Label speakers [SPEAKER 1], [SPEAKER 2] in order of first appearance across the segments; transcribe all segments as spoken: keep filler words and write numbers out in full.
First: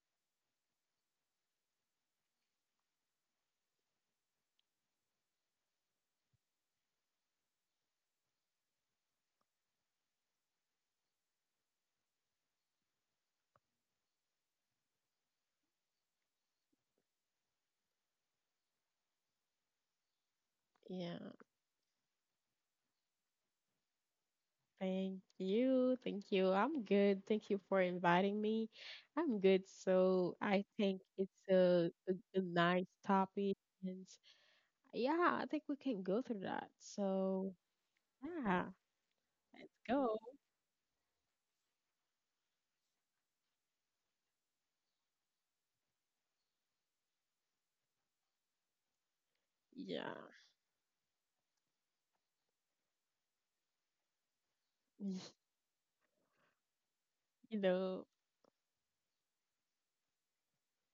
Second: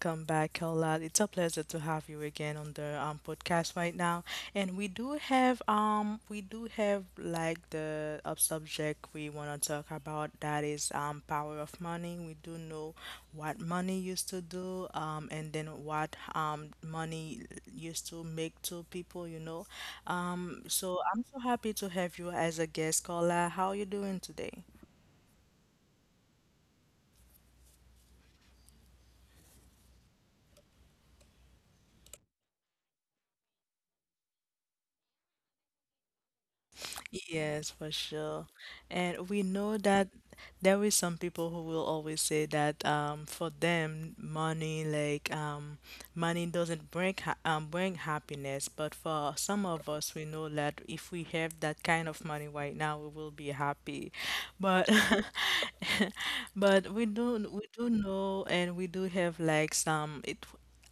[SPEAKER 1] welcome back, Kaula. It's a pleasure to have you again on the um podcast right now. And we do have um we do have like the uh, subject we want to talk about, that is um power of money. We do know what money used to do, um and then what um money used to make to people, you know. Um, so
[SPEAKER 2] Yeah,
[SPEAKER 1] I'm so happy to have you as a guest, Kaula. How are you doing today?
[SPEAKER 2] thank you. Thank you. I'm good. Thank you for inviting me. I'm good. So I think it's a, a, a nice topic. And yeah, I think we can go through that. So
[SPEAKER 1] Yes, for sure.
[SPEAKER 2] yeah,
[SPEAKER 1] And we
[SPEAKER 2] let's
[SPEAKER 1] know that
[SPEAKER 2] go.
[SPEAKER 1] there is some people who will always say that um for them money like um money doesn't bring ha um bring happiness, but for some of
[SPEAKER 2] Yeah.
[SPEAKER 1] us we know that if we have that kind of money right now we will be happy. But but we do
[SPEAKER 2] You
[SPEAKER 1] we do
[SPEAKER 2] know,
[SPEAKER 1] know, and we do have like some it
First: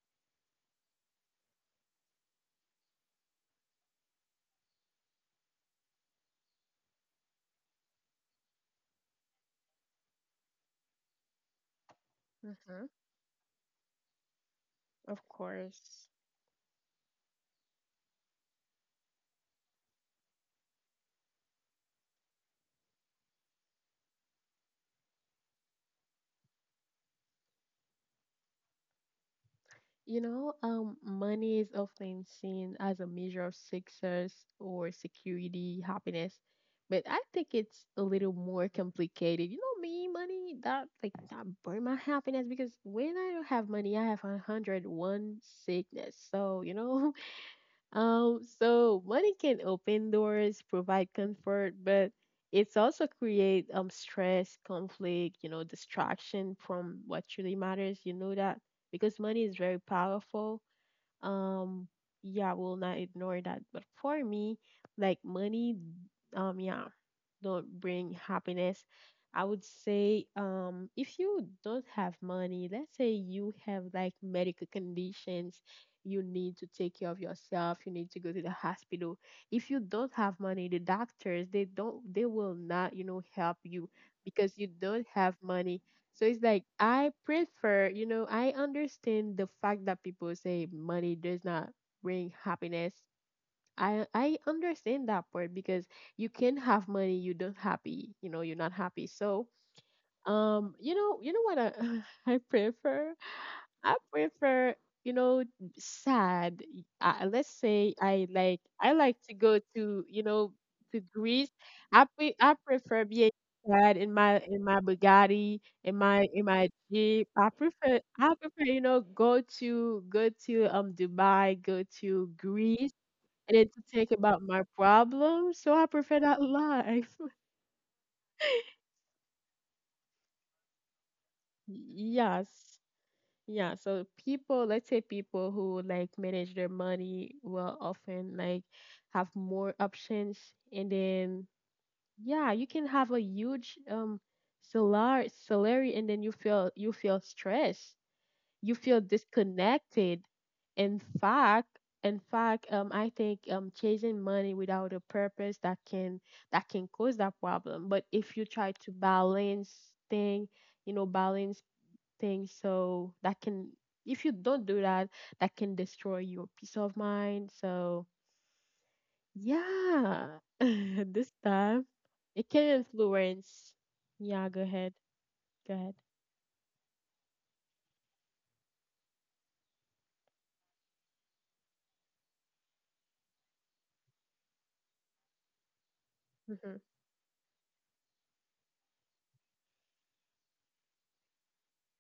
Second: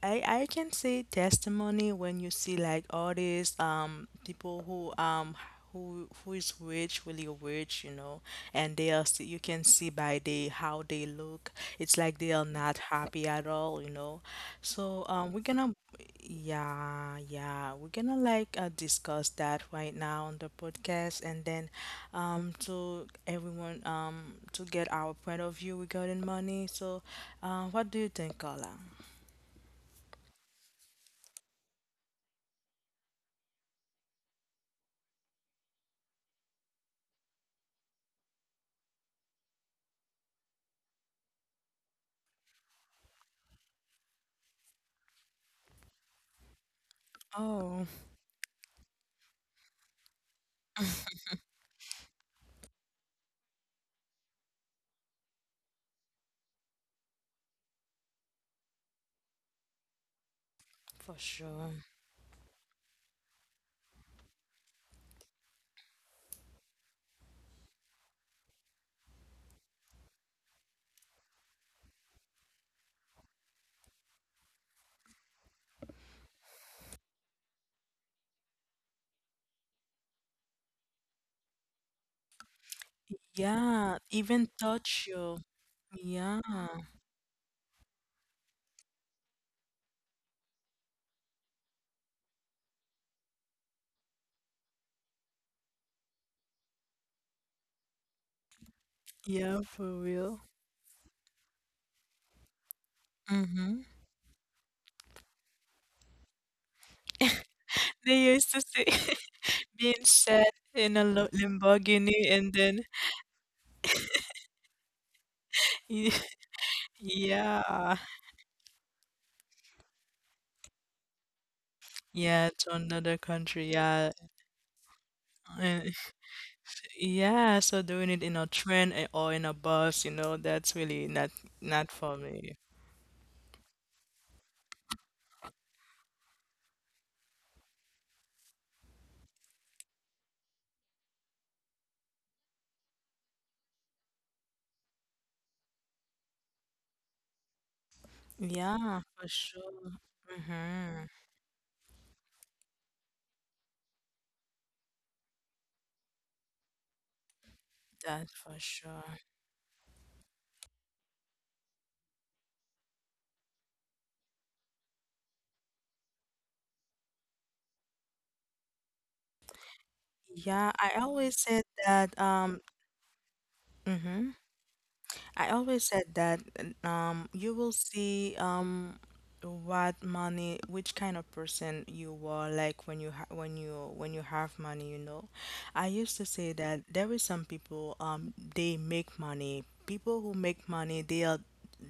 [SPEAKER 1] I, I can say testimony when you see like all these um people who um who who is rich, really rich, you know, and they are still, you can see by they how they look. It's like they are not
[SPEAKER 2] uh-huh,
[SPEAKER 1] happy at all, you know. So
[SPEAKER 2] of
[SPEAKER 1] um, we're gonna,
[SPEAKER 2] course.
[SPEAKER 1] yeah, yeah, we're gonna like uh, discuss that right now on the podcast, and then um, to everyone um to get our point of view regarding money. So, uh, what do you think, Carla?
[SPEAKER 2] You know, um, money is often seen as a measure of success or security, happiness, but I think it's a little more complicated. You know, me, money that like that burn my happiness because when I don't have money, I have a hundred one sickness. So you know,
[SPEAKER 1] Oh,
[SPEAKER 2] um, so money can open doors, provide comfort, but it's also create um stress, conflict, you know, distraction from what truly matters. You know that because money is very powerful,
[SPEAKER 1] for sure.
[SPEAKER 2] um yeah, will not ignore that, but for me, like money, um yeah, don't bring happiness. I would say, um if you don't have money, let's say you have like medical conditions, you need to take care of yourself, you need to go to the hospital. If you don't have money, the doctors, they don't they will not, you know, help you
[SPEAKER 1] Yeah, even
[SPEAKER 2] because you don't
[SPEAKER 1] touch
[SPEAKER 2] have
[SPEAKER 1] you.
[SPEAKER 2] money. So it's
[SPEAKER 1] Yeah,
[SPEAKER 2] like I prefer, you know, I understand the fact that people say money does not bring happiness. I I understand that part because you can have money, you don't happy, you know, you're not happy. So
[SPEAKER 1] yeah, for real.
[SPEAKER 2] um, you know, you know what I I prefer?
[SPEAKER 1] Mhm.
[SPEAKER 2] I prefer, you know, sad. Uh, let's say
[SPEAKER 1] They
[SPEAKER 2] I
[SPEAKER 1] used
[SPEAKER 2] like
[SPEAKER 1] to say
[SPEAKER 2] I like to go to,
[SPEAKER 1] being
[SPEAKER 2] you know,
[SPEAKER 1] shed
[SPEAKER 2] to
[SPEAKER 1] in a lo
[SPEAKER 2] Greece. I
[SPEAKER 1] Lamborghini,
[SPEAKER 2] pre- I
[SPEAKER 1] and then
[SPEAKER 2] prefer being sad in my in my Bugatti, in
[SPEAKER 1] y
[SPEAKER 2] my in my Jeep. I prefer
[SPEAKER 1] yeah,
[SPEAKER 2] I prefer, you know, go to go to um Dubai, go to
[SPEAKER 1] yeah, to
[SPEAKER 2] Greece,
[SPEAKER 1] another
[SPEAKER 2] and then
[SPEAKER 1] country,
[SPEAKER 2] to think
[SPEAKER 1] yeah,
[SPEAKER 2] about my problems. So I
[SPEAKER 1] and
[SPEAKER 2] prefer that life.
[SPEAKER 1] yeah. So doing it in a train a- or in a bus, you know, that's really not not for me.
[SPEAKER 2] Yes. Yeah, so people, let's say people who like manage their money will often like have more options, and then yeah, you can have a huge um salar salary, and then you feel you feel stressed. You feel
[SPEAKER 1] Yeah, for sure.
[SPEAKER 2] disconnected. In
[SPEAKER 1] Mm-hmm.
[SPEAKER 2] fact, in fact, um I think um chasing money without a purpose, that can that can cause that problem. But if
[SPEAKER 1] That's
[SPEAKER 2] you
[SPEAKER 1] for
[SPEAKER 2] try to
[SPEAKER 1] sure.
[SPEAKER 2] balance thing, you know, balance things. So that can, if you don't do that, that can destroy your peace of mind. So yeah,
[SPEAKER 1] Yeah, I
[SPEAKER 2] this
[SPEAKER 1] always said
[SPEAKER 2] time
[SPEAKER 1] that.
[SPEAKER 2] it
[SPEAKER 1] Um.
[SPEAKER 2] can influence.
[SPEAKER 1] Mhm.
[SPEAKER 2] Yeah, go ahead.
[SPEAKER 1] I
[SPEAKER 2] Go ahead.
[SPEAKER 1] always said that um, you will see, um, what money, which kind of person you are like when you ha when you when you have money, you know. I used to say
[SPEAKER 2] Mm-hmm,
[SPEAKER 1] that there is some people, um they make money. People who make money, they are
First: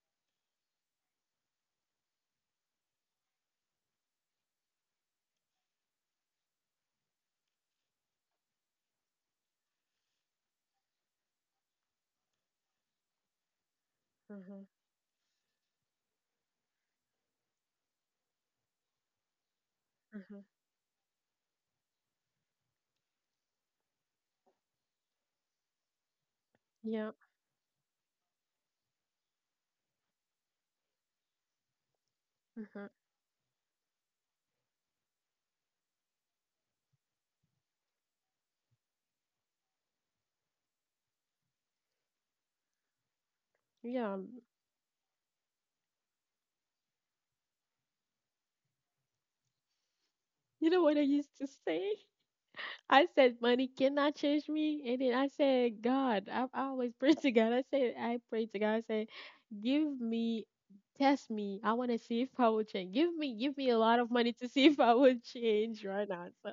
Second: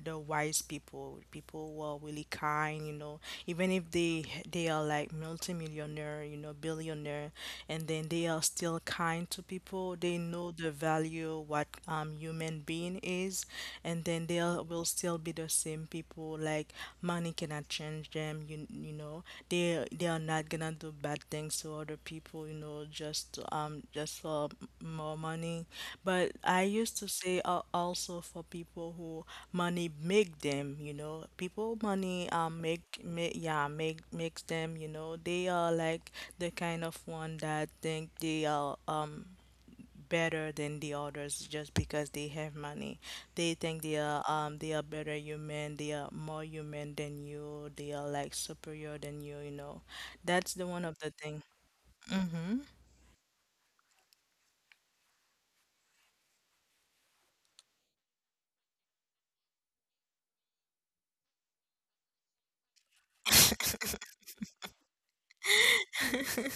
[SPEAKER 1] the wise people, people who are really kind, you know, even if they they are like multimillionaire, you know, billionaire, and then they are still kind to people. They know the value what um human being is, and then they
[SPEAKER 2] mm-hmm,
[SPEAKER 1] are- will still be the same people. Like money cannot change them. You you know they they are
[SPEAKER 2] mm-hmm.
[SPEAKER 1] not gonna do bad things to other people. You know, just um just for more money. But I used to
[SPEAKER 2] Yeah,
[SPEAKER 1] say, uh, also for people who money make them, you know, people money um
[SPEAKER 2] mm-hmm,
[SPEAKER 1] make, make yeah make makes them, you know, they are like the kind of one that think they are um better than the others just because they have money. They think they
[SPEAKER 2] yeah.
[SPEAKER 1] are um they are better human, they are more human than you, they are like superior than you, you know. That's the
[SPEAKER 2] You
[SPEAKER 1] one
[SPEAKER 2] know
[SPEAKER 1] of
[SPEAKER 2] what I
[SPEAKER 1] the
[SPEAKER 2] used
[SPEAKER 1] thing.
[SPEAKER 2] to say?
[SPEAKER 1] Mm-hmm.
[SPEAKER 2] I said, money cannot change me. And then I said, God, I, I always pray to God. I said, I pray to God. I said, give me, test me. I want to see if I will change. Give me, give me a lot of money to see if I will change right now. So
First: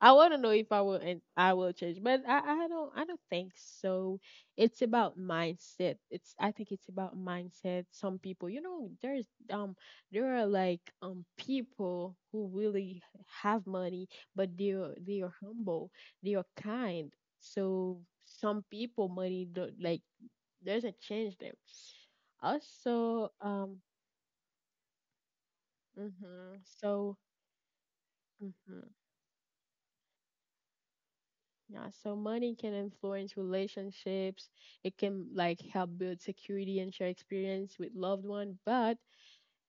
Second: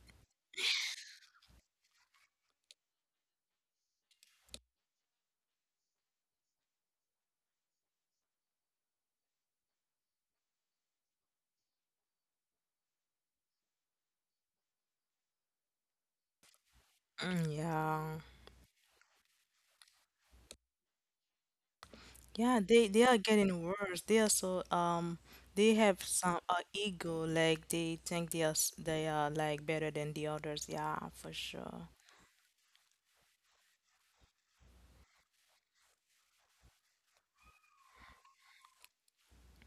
[SPEAKER 2] I want to know if I will, and I will change. But I, I don't, I don't think so. It's about mindset. It's, I think it's about mindset. Some people, you know, there's, um, there are like, um, people who really have money, but they are, they are humble, they are kind.
[SPEAKER 1] Mm,
[SPEAKER 2] So
[SPEAKER 1] yeah.
[SPEAKER 2] some people money don't like doesn't change them.
[SPEAKER 1] Yeah, they they are
[SPEAKER 2] Also,
[SPEAKER 1] getting
[SPEAKER 2] um,
[SPEAKER 1] worse. They are so um they have some
[SPEAKER 2] mhm,
[SPEAKER 1] uh,
[SPEAKER 2] so
[SPEAKER 1] ego, like they think they are s-
[SPEAKER 2] mhm,
[SPEAKER 1] they are like better than the others. Yeah, for
[SPEAKER 2] yeah,
[SPEAKER 1] sure.
[SPEAKER 2] so money can influence relationships. It can like help build security and share experience with loved one, but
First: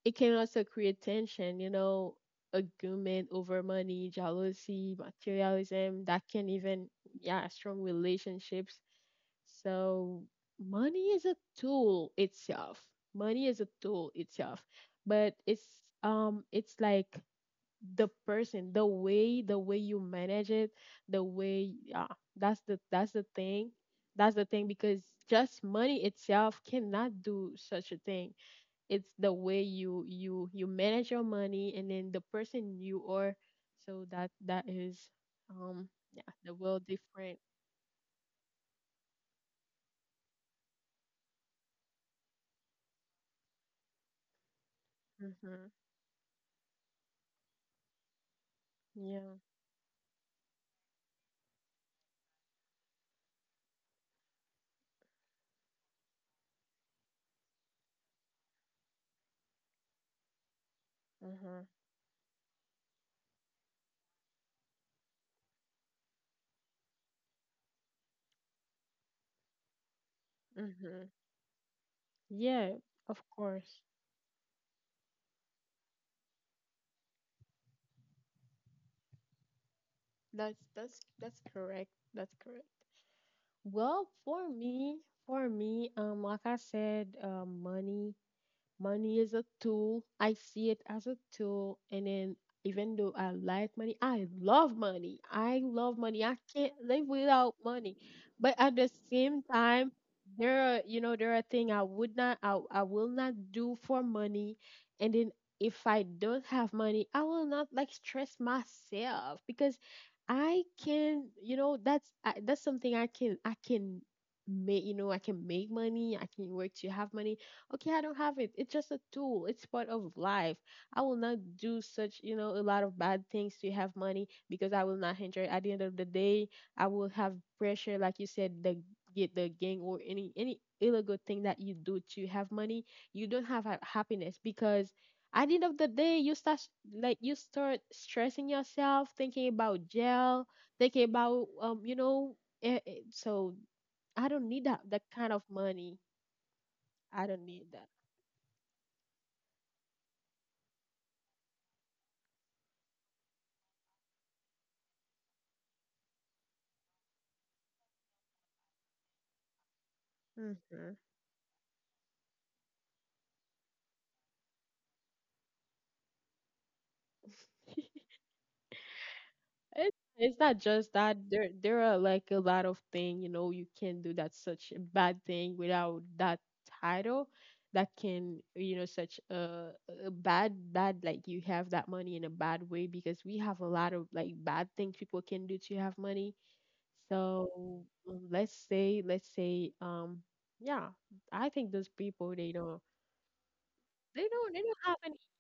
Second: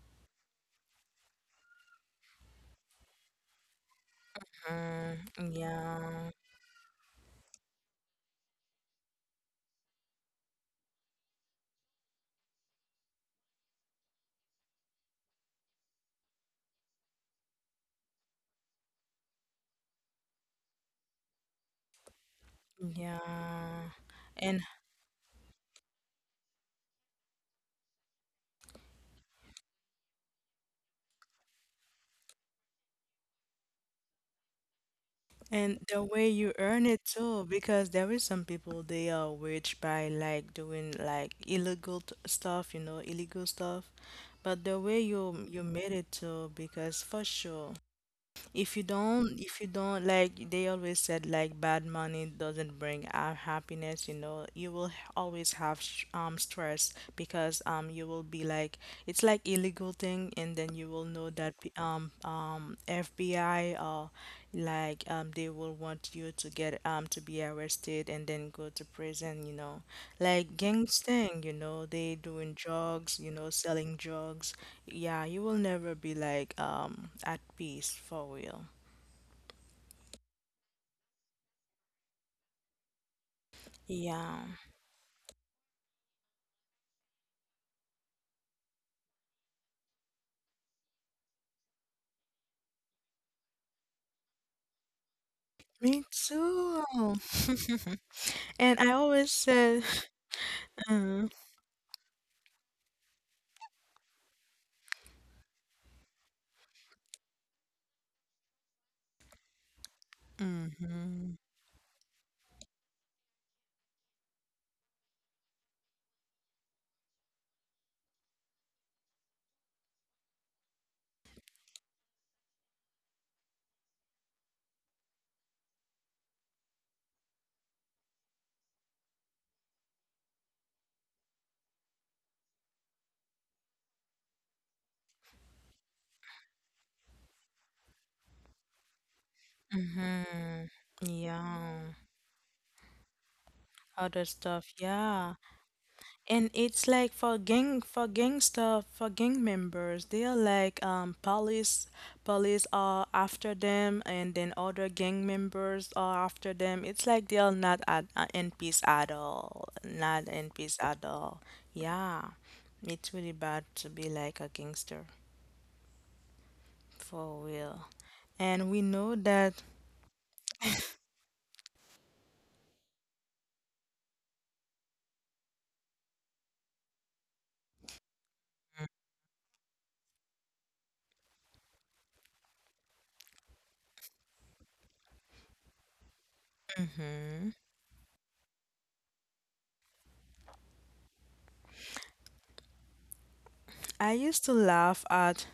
[SPEAKER 2] it can also create tension. You know, argument over money, jealousy,
[SPEAKER 1] Mm,
[SPEAKER 2] materialism, that
[SPEAKER 1] yeah,
[SPEAKER 2] can even yeah strong relationships. So money is a tool itself. Money is a tool itself, but it's um it's like the person, the way the way you manage it, the way, yeah, that's the that's the thing.
[SPEAKER 1] yeah.
[SPEAKER 2] That's the
[SPEAKER 1] And
[SPEAKER 2] thing because just money itself cannot do such a thing. It's the way you you you manage your money, and then the person you are. So that that is,
[SPEAKER 1] and
[SPEAKER 2] um
[SPEAKER 1] the way
[SPEAKER 2] yeah,
[SPEAKER 1] you
[SPEAKER 2] the
[SPEAKER 1] earn
[SPEAKER 2] world
[SPEAKER 1] it too,
[SPEAKER 2] different.
[SPEAKER 1] because there is some people they are rich by like doing like illegal t- stuff, you know, illegal stuff. But the way you you
[SPEAKER 2] Mhm.
[SPEAKER 1] made it too, because for sure, if you don't,
[SPEAKER 2] Yeah.
[SPEAKER 1] if you don't, like they always said, like bad money doesn't bring uh, happiness, you know, you will h- always have sh um stress, because um you will be like it's like illegal thing, and then you will know that p-
[SPEAKER 2] Mhm.
[SPEAKER 1] um um F B I or like um they will want you to get um to be arrested and then go to prison, you know. Like gangs
[SPEAKER 2] Mm-hmm.
[SPEAKER 1] thing, you know, they doing
[SPEAKER 2] Yeah,
[SPEAKER 1] drugs,
[SPEAKER 2] of
[SPEAKER 1] you know,
[SPEAKER 2] course.
[SPEAKER 1] selling drugs, yeah, you will never be like um at peace for real.
[SPEAKER 2] That's that's that's correct. That's correct. Well,
[SPEAKER 1] Yeah.
[SPEAKER 2] for me, for me, um, like I said, uh, money. Money is a tool. I see it as a tool. And then, even though I like money, I love money. I love
[SPEAKER 1] Me
[SPEAKER 2] money. I can't
[SPEAKER 1] too.
[SPEAKER 2] live without money. But
[SPEAKER 1] And
[SPEAKER 2] at
[SPEAKER 1] I
[SPEAKER 2] the
[SPEAKER 1] always
[SPEAKER 2] same
[SPEAKER 1] said,
[SPEAKER 2] time, there are, you
[SPEAKER 1] mm,
[SPEAKER 2] know, there are things I would not, I, I will not do for money. And then, if I don't have money, I will not like stress myself because I
[SPEAKER 1] mm-hmm,
[SPEAKER 2] can, you know, that's I, that's something I can, I can make, you know, I can make money. I can work to have money. Okay, I don't have it. It's just a tool. It's part of life. I will not do such, you know, a lot of bad things to have money because I will not enjoy. It. At the end of the day, I will have pressure, like you said, the get the gang, or any any illegal thing that you do to have money. You don't have ha- happiness because at the end of the day, you start s- like you start stressing yourself, thinking about jail,
[SPEAKER 1] mm-hmm,
[SPEAKER 2] thinking about,
[SPEAKER 1] yeah,
[SPEAKER 2] um, you know, eh, eh, so
[SPEAKER 1] other
[SPEAKER 2] I don't
[SPEAKER 1] stuff,
[SPEAKER 2] need that that
[SPEAKER 1] yeah.
[SPEAKER 2] kind of money.
[SPEAKER 1] And it's like for
[SPEAKER 2] I don't
[SPEAKER 1] gang
[SPEAKER 2] need that.
[SPEAKER 1] for gangster for gang members, they are like um police police are after them, and then other gang members are after them. It's like they are not at uh, in peace at all. Not in peace at
[SPEAKER 2] Mhm.
[SPEAKER 1] all. Yeah. It's really bad to be like a gangster for real. And we know that
[SPEAKER 2] It, it's not just that there there are like a lot of things you know you can do that's such a bad thing without that title that can, you know such a, a bad bad, like you have that money in a bad way because we have a lot of like bad things people can do to have money.
[SPEAKER 1] mhm.
[SPEAKER 2] So um, let's say let's say, um yeah, I think those people they don't,
[SPEAKER 1] I
[SPEAKER 2] they
[SPEAKER 1] used to
[SPEAKER 2] don't they don't
[SPEAKER 1] laugh
[SPEAKER 2] have any,
[SPEAKER 1] at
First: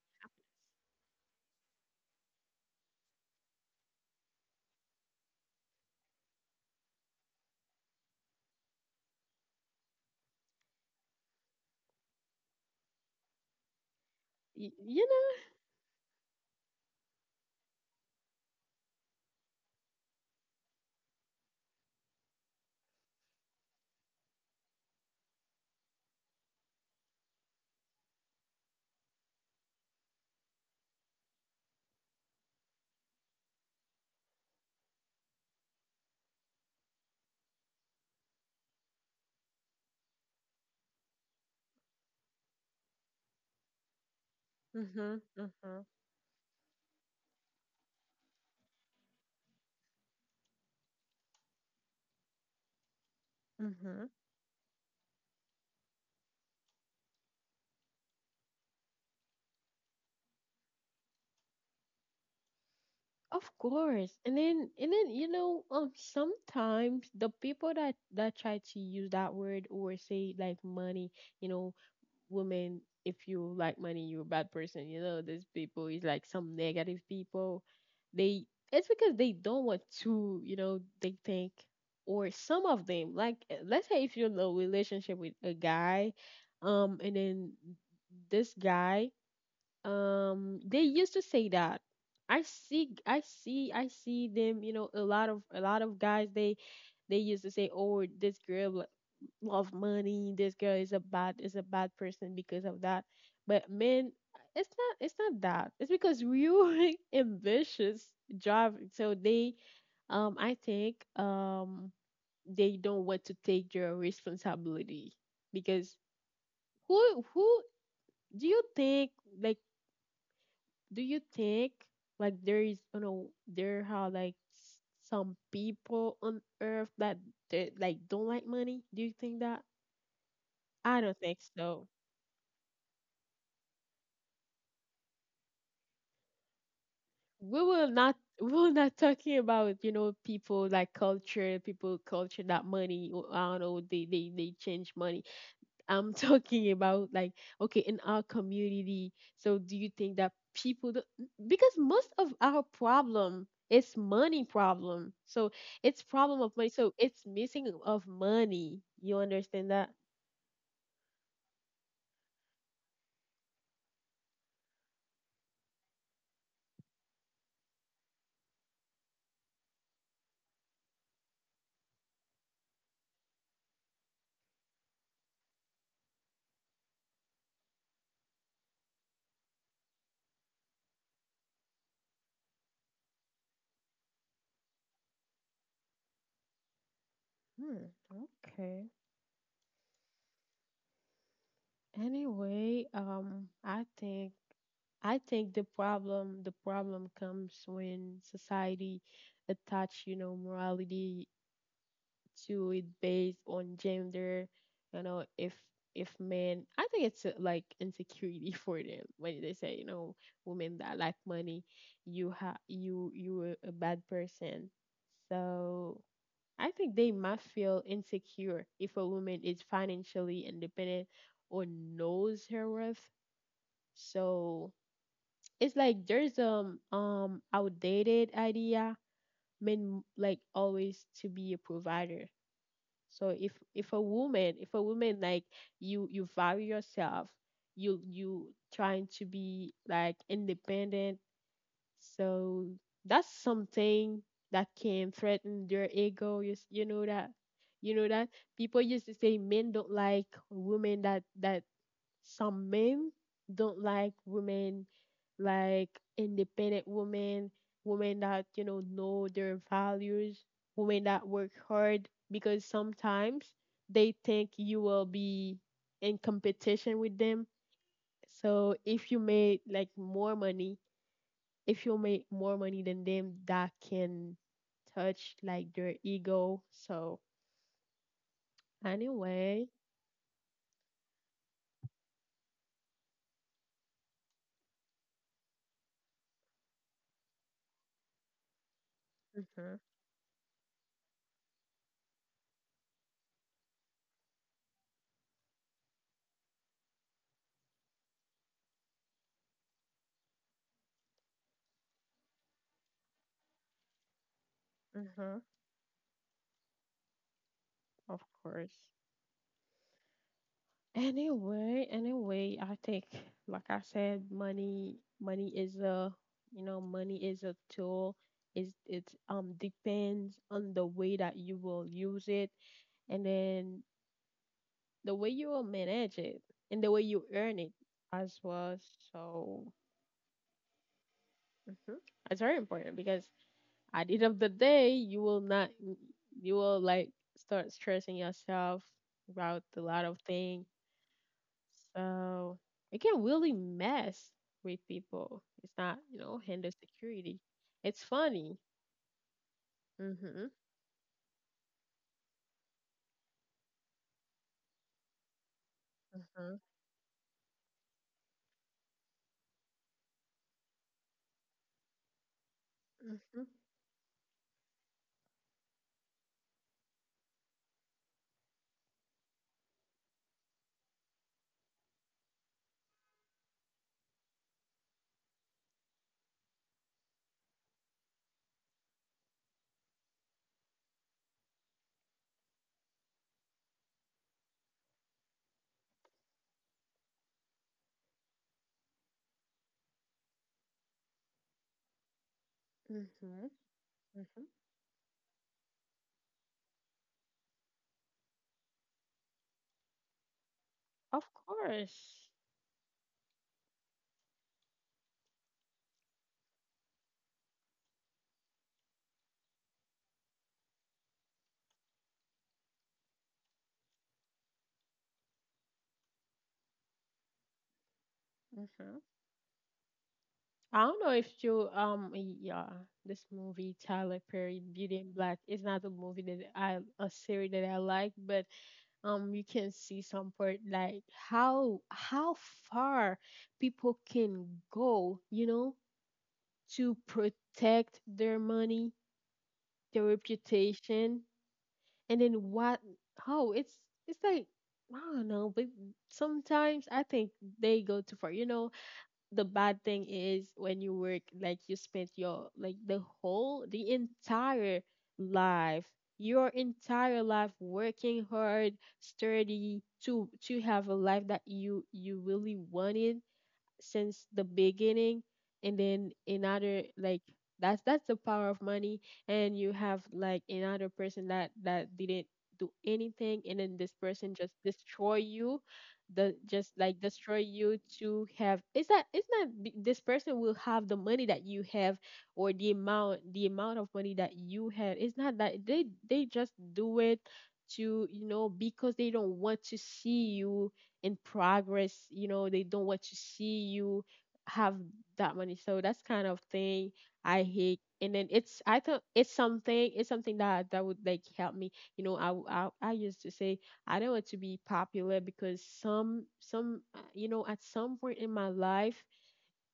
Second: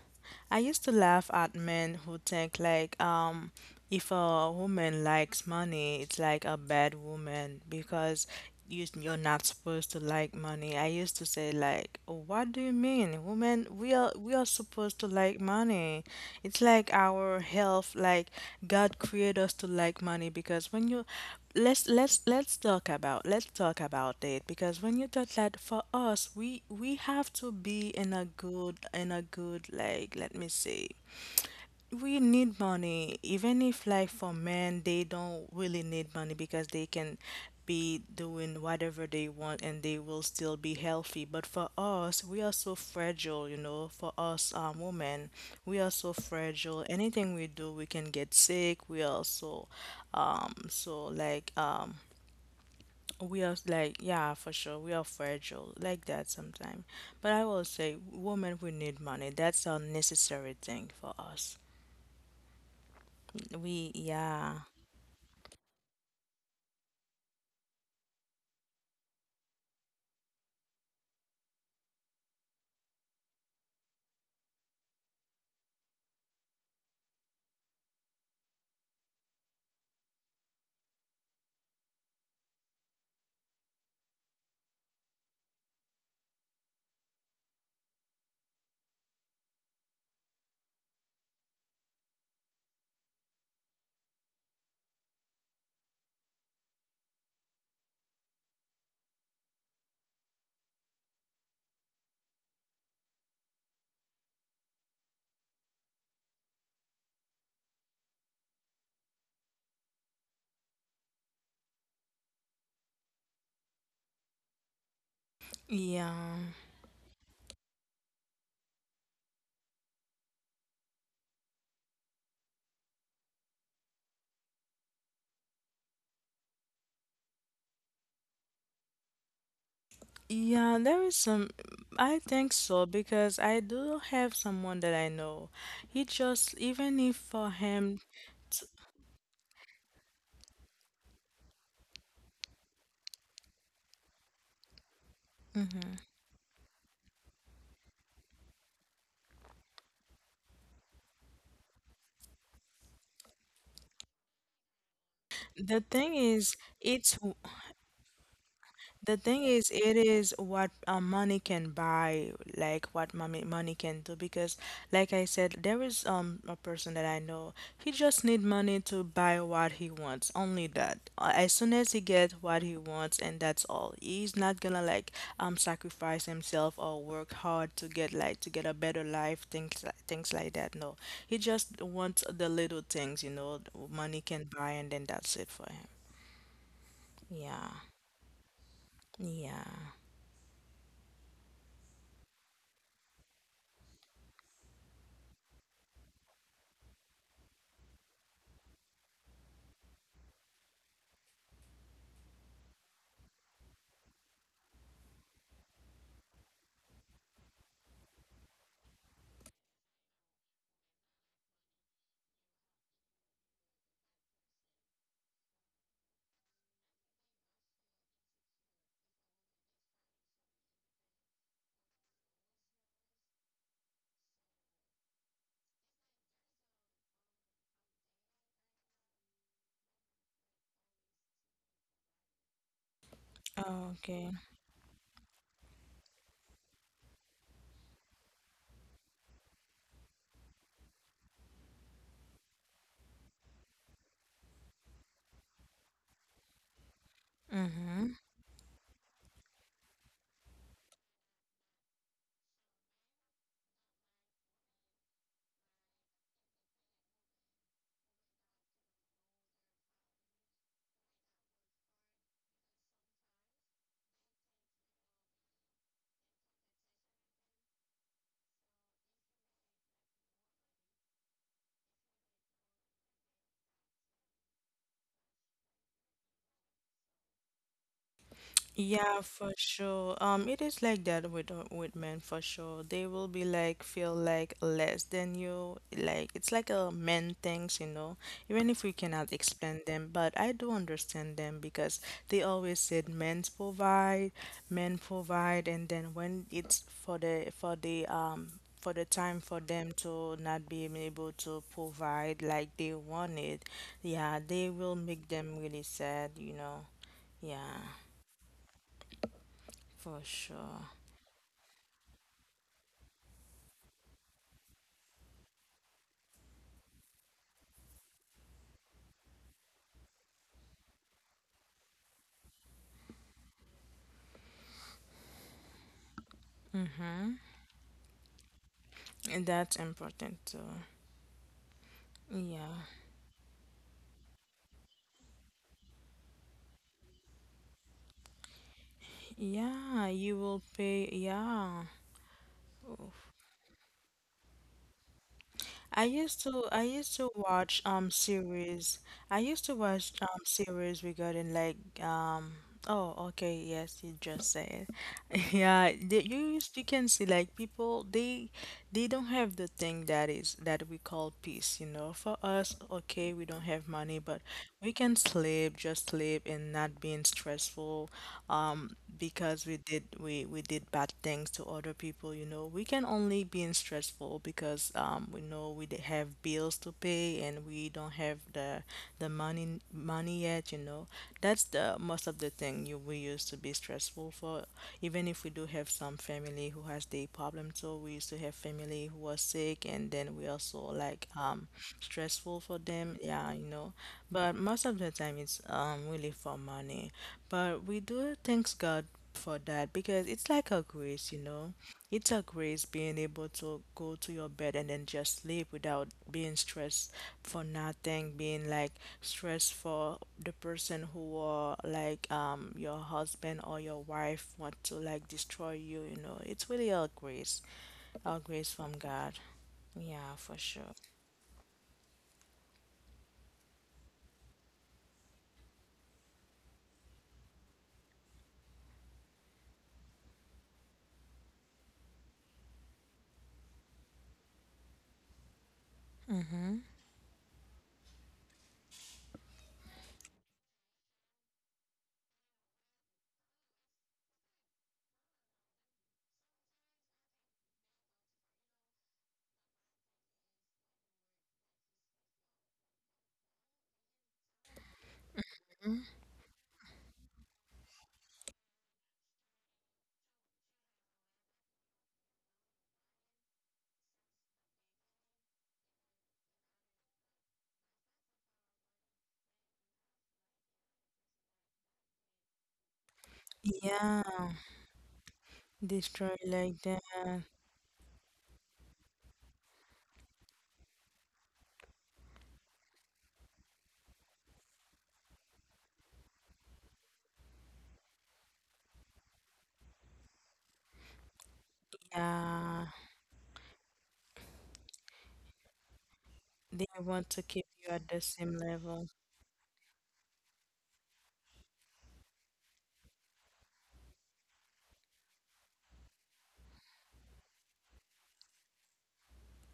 [SPEAKER 1] I used to laugh at men who think like um if a woman likes money, it's like a bad woman, because you, you're not supposed to like money. I used to say like, "Oh, what do you mean? Women, we are we are
[SPEAKER 2] y-
[SPEAKER 1] supposed to
[SPEAKER 2] you know.
[SPEAKER 1] like money. It's like our health, like God created us to like money. Because when you let's let's let's talk about let's talk about it because when you talk that, for us we we have to be in a good in a good like, let me see, we need money. Even if like for men they don't really need money because they can be doing whatever they want and they will still be healthy, but for us we are so fragile, you know, for us, um, women,
[SPEAKER 2] Mhm.
[SPEAKER 1] we are
[SPEAKER 2] Mhm.
[SPEAKER 1] so fragile, anything we do we can get sick, we are so um so like um we are like,
[SPEAKER 2] Mhm.
[SPEAKER 1] yeah, for sure we are fragile like that sometimes, but I will say women, we need money, that's a necessary thing for us.
[SPEAKER 2] Of
[SPEAKER 1] We,
[SPEAKER 2] course. And
[SPEAKER 1] yeah,
[SPEAKER 2] then and then you know, um sometimes the people that that try to use that word or say, like, money, you know, women, if you like money you're a bad person, you know, these people is like some negative people. They, it's because they don't want to, you know, they think, or some of them, like, uh, let's say if you're in a relationship with a guy, um and then this guy, um they used to say that i see i see I see them, you know a lot of a lot of guys, they they used to say, oh, this girl lo- love money, this girl is a bad is a bad person because of that. But men, it's not it's not that, it's because we're ambitious drive, so they, um I think, um they don't want to take their responsibility because
[SPEAKER 1] yeah,
[SPEAKER 2] who who do you think, like, do you think like there is, you know, there are like, s- some people on earth that they, like, don't like money. Do you think that?
[SPEAKER 1] yeah,
[SPEAKER 2] I
[SPEAKER 1] there
[SPEAKER 2] don't
[SPEAKER 1] is
[SPEAKER 2] think
[SPEAKER 1] some.
[SPEAKER 2] so.
[SPEAKER 1] I think so, because I do have someone that I know. He just, even if for
[SPEAKER 2] We will
[SPEAKER 1] him,
[SPEAKER 2] not we
[SPEAKER 1] t-
[SPEAKER 2] will not talking about, you know, people like culture, people culture that money, I don't know, they they, they change money.
[SPEAKER 1] mhm,
[SPEAKER 2] I'm talking about, like, okay, in our community. So do you think that people do- because most of our problem is money problem. So
[SPEAKER 1] the
[SPEAKER 2] it's
[SPEAKER 1] thing
[SPEAKER 2] problem of
[SPEAKER 1] is,
[SPEAKER 2] money. So
[SPEAKER 1] it's
[SPEAKER 2] it's missing of money. You
[SPEAKER 1] the thing
[SPEAKER 2] understand
[SPEAKER 1] is,
[SPEAKER 2] that?
[SPEAKER 1] it is what uh, money can buy, like what money money can do. Because, like I said, there is um a person that I know. He just need money to buy what he wants, only that. Uh, As soon as he get what he wants, and that's all. He's not gonna like um sacrifice himself or work hard to get like to get a better life, things like things like that. No, he just wants the little things, you know, money can buy, and then that's it for him. Yeah,
[SPEAKER 2] Hmm. Okay.
[SPEAKER 1] yeah.
[SPEAKER 2] Anyway, um I think, I think the problem, the problem comes when society attach, you know, morality to it based on gender. You know, if if men, I think it's, uh, like, insecurity for them when they say, you know, women that lack money, you ha you you a a bad person. So I think they must feel insecure if a woman is financially independent or knows her worth. So it's like there's um um outdated idea, men like always to be a provider. So if if a
[SPEAKER 1] Okay.
[SPEAKER 2] woman, if a woman like, you you value yourself, you you trying to be like independent, so that's something that can threaten their ego. You, s- you know that, you know
[SPEAKER 1] Mm-hmm.
[SPEAKER 2] that people used to say men don't like women that that some men don't like women, like, independent women, women that, you know, know their values, women that work hard because sometimes they think you will be in competition with them. So if you make like more money, if you make more money than them, that can touch like their ego. So
[SPEAKER 1] Yeah, for
[SPEAKER 2] anyway,
[SPEAKER 1] sure. Um, it is like that with uh, with men for sure. They will be like feel like less than you. Like it's like a men things, you know. Even if we cannot
[SPEAKER 2] mhm,
[SPEAKER 1] explain them, but I do understand them, because they always said men provide, men provide, and then when it's for the for the um for the time for them to not being able to provide like they wanted, yeah, they will make
[SPEAKER 2] mhm,
[SPEAKER 1] them really sad, you know. Yeah.
[SPEAKER 2] of course.
[SPEAKER 1] For sure.
[SPEAKER 2] Anyway, anyway, I think, like I said, money, money is a, you know, money is a tool. It's, it um depends on the way that you will use it, and then the way you will manage it, and the way you earn it as well.
[SPEAKER 1] And
[SPEAKER 2] So
[SPEAKER 1] that's important too.
[SPEAKER 2] mhm, it's very
[SPEAKER 1] Yeah.
[SPEAKER 2] important because at the end of the day, you will not, you will like start stressing yourself about a lot
[SPEAKER 1] Yeah,
[SPEAKER 2] of
[SPEAKER 1] you will
[SPEAKER 2] things.
[SPEAKER 1] pay. Yeah.
[SPEAKER 2] So it can really mess with people. It's not,
[SPEAKER 1] I
[SPEAKER 2] you know,
[SPEAKER 1] used to
[SPEAKER 2] handle
[SPEAKER 1] I used to
[SPEAKER 2] security.
[SPEAKER 1] watch
[SPEAKER 2] It's
[SPEAKER 1] um
[SPEAKER 2] funny.
[SPEAKER 1] series. I used to watch um
[SPEAKER 2] Mhm.
[SPEAKER 1] series regarding like um oh okay, yes, you just said it. Yeah, the, you
[SPEAKER 2] Mhm.
[SPEAKER 1] used- you can see like people, they they don't have the thing that is that we call peace, you know. For us, okay,
[SPEAKER 2] Mhm.
[SPEAKER 1] we don't have money, but we can sleep, just sleep and not being stressful, um, because we did we we did bad things to other people. You know, we can only be in stressful because, um, we know we d- have bills to pay and we don't have the the money money yet. You know, that's the most of the thing you we used to be stressful for. Even if we do have some family who has the problem, so we used to have family who was sick, and then we also like um stressful for
[SPEAKER 2] Mhm.
[SPEAKER 1] them. Yeah, you know.
[SPEAKER 2] Mhm.
[SPEAKER 1] But most of the time, it's um really for money. But we do thanks God for that, because it's like a
[SPEAKER 2] Of
[SPEAKER 1] grace, you know.
[SPEAKER 2] course.
[SPEAKER 1] It's a grace being able to go to your bed and then just sleep without being stressed for nothing, being like stressed for the person who are like um your husband or your wife want to like destroy you, you know. It's really a grace, a grace from
[SPEAKER 2] Mhm.
[SPEAKER 1] God. Yeah, for
[SPEAKER 2] I
[SPEAKER 1] sure.
[SPEAKER 2] don't know if you um yeah, this movie Tyler Perry Beauty and Black is not a movie that I a series that I like, but um you can see some part like how how far people can go, you know,
[SPEAKER 1] Mm-hmm.
[SPEAKER 2] to protect their money, their reputation, and then what? How it's it's like I don't know, but sometimes I think they go too far. You know, the bad thing is when you work, like you spent your, like, the whole the entire life, your entire life working hard, sturdy to to have a life that you you really wanted since the beginning, and then another like that's that's the power of money, and you have, like, another person that that didn't do anything, and then this
[SPEAKER 1] Yeah.
[SPEAKER 2] person just destroy you. The
[SPEAKER 1] Destroy
[SPEAKER 2] just
[SPEAKER 1] like
[SPEAKER 2] like
[SPEAKER 1] that.
[SPEAKER 2] destroy you to have it's not it's not b- This person will have the money that you have, or the amount the amount of money that you have. It's not that they they just do it to, you know because they don't want to see you in progress. You know they
[SPEAKER 1] Yeah.
[SPEAKER 2] don't want to see you have that money. So that's kind of
[SPEAKER 1] They
[SPEAKER 2] thing
[SPEAKER 1] want to
[SPEAKER 2] I
[SPEAKER 1] keep
[SPEAKER 2] hate.
[SPEAKER 1] you at the
[SPEAKER 2] And then
[SPEAKER 1] same
[SPEAKER 2] it's I thought
[SPEAKER 1] level.
[SPEAKER 2] it's something it's something that that would, like, help me. you know i w- i, I used to say I don't want to be popular because some some uh, you know at some point in my life,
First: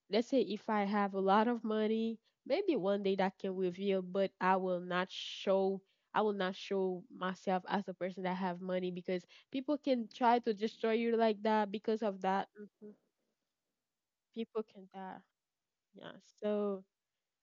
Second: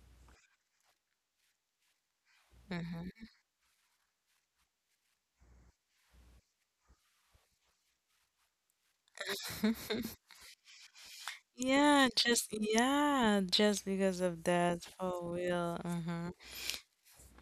[SPEAKER 2] let's say if I have a lot of money, maybe one day
[SPEAKER 1] Hmm.
[SPEAKER 2] that can reveal, but I will not show I will not show myself as a person that have money, because people can try to destroy you like that because
[SPEAKER 1] Yeah,
[SPEAKER 2] of that.
[SPEAKER 1] just
[SPEAKER 2] Mhm.
[SPEAKER 1] yeah, just because of
[SPEAKER 2] People
[SPEAKER 1] that,
[SPEAKER 2] can die.
[SPEAKER 1] for real.
[SPEAKER 2] Yeah.
[SPEAKER 1] Hmm.
[SPEAKER 2] So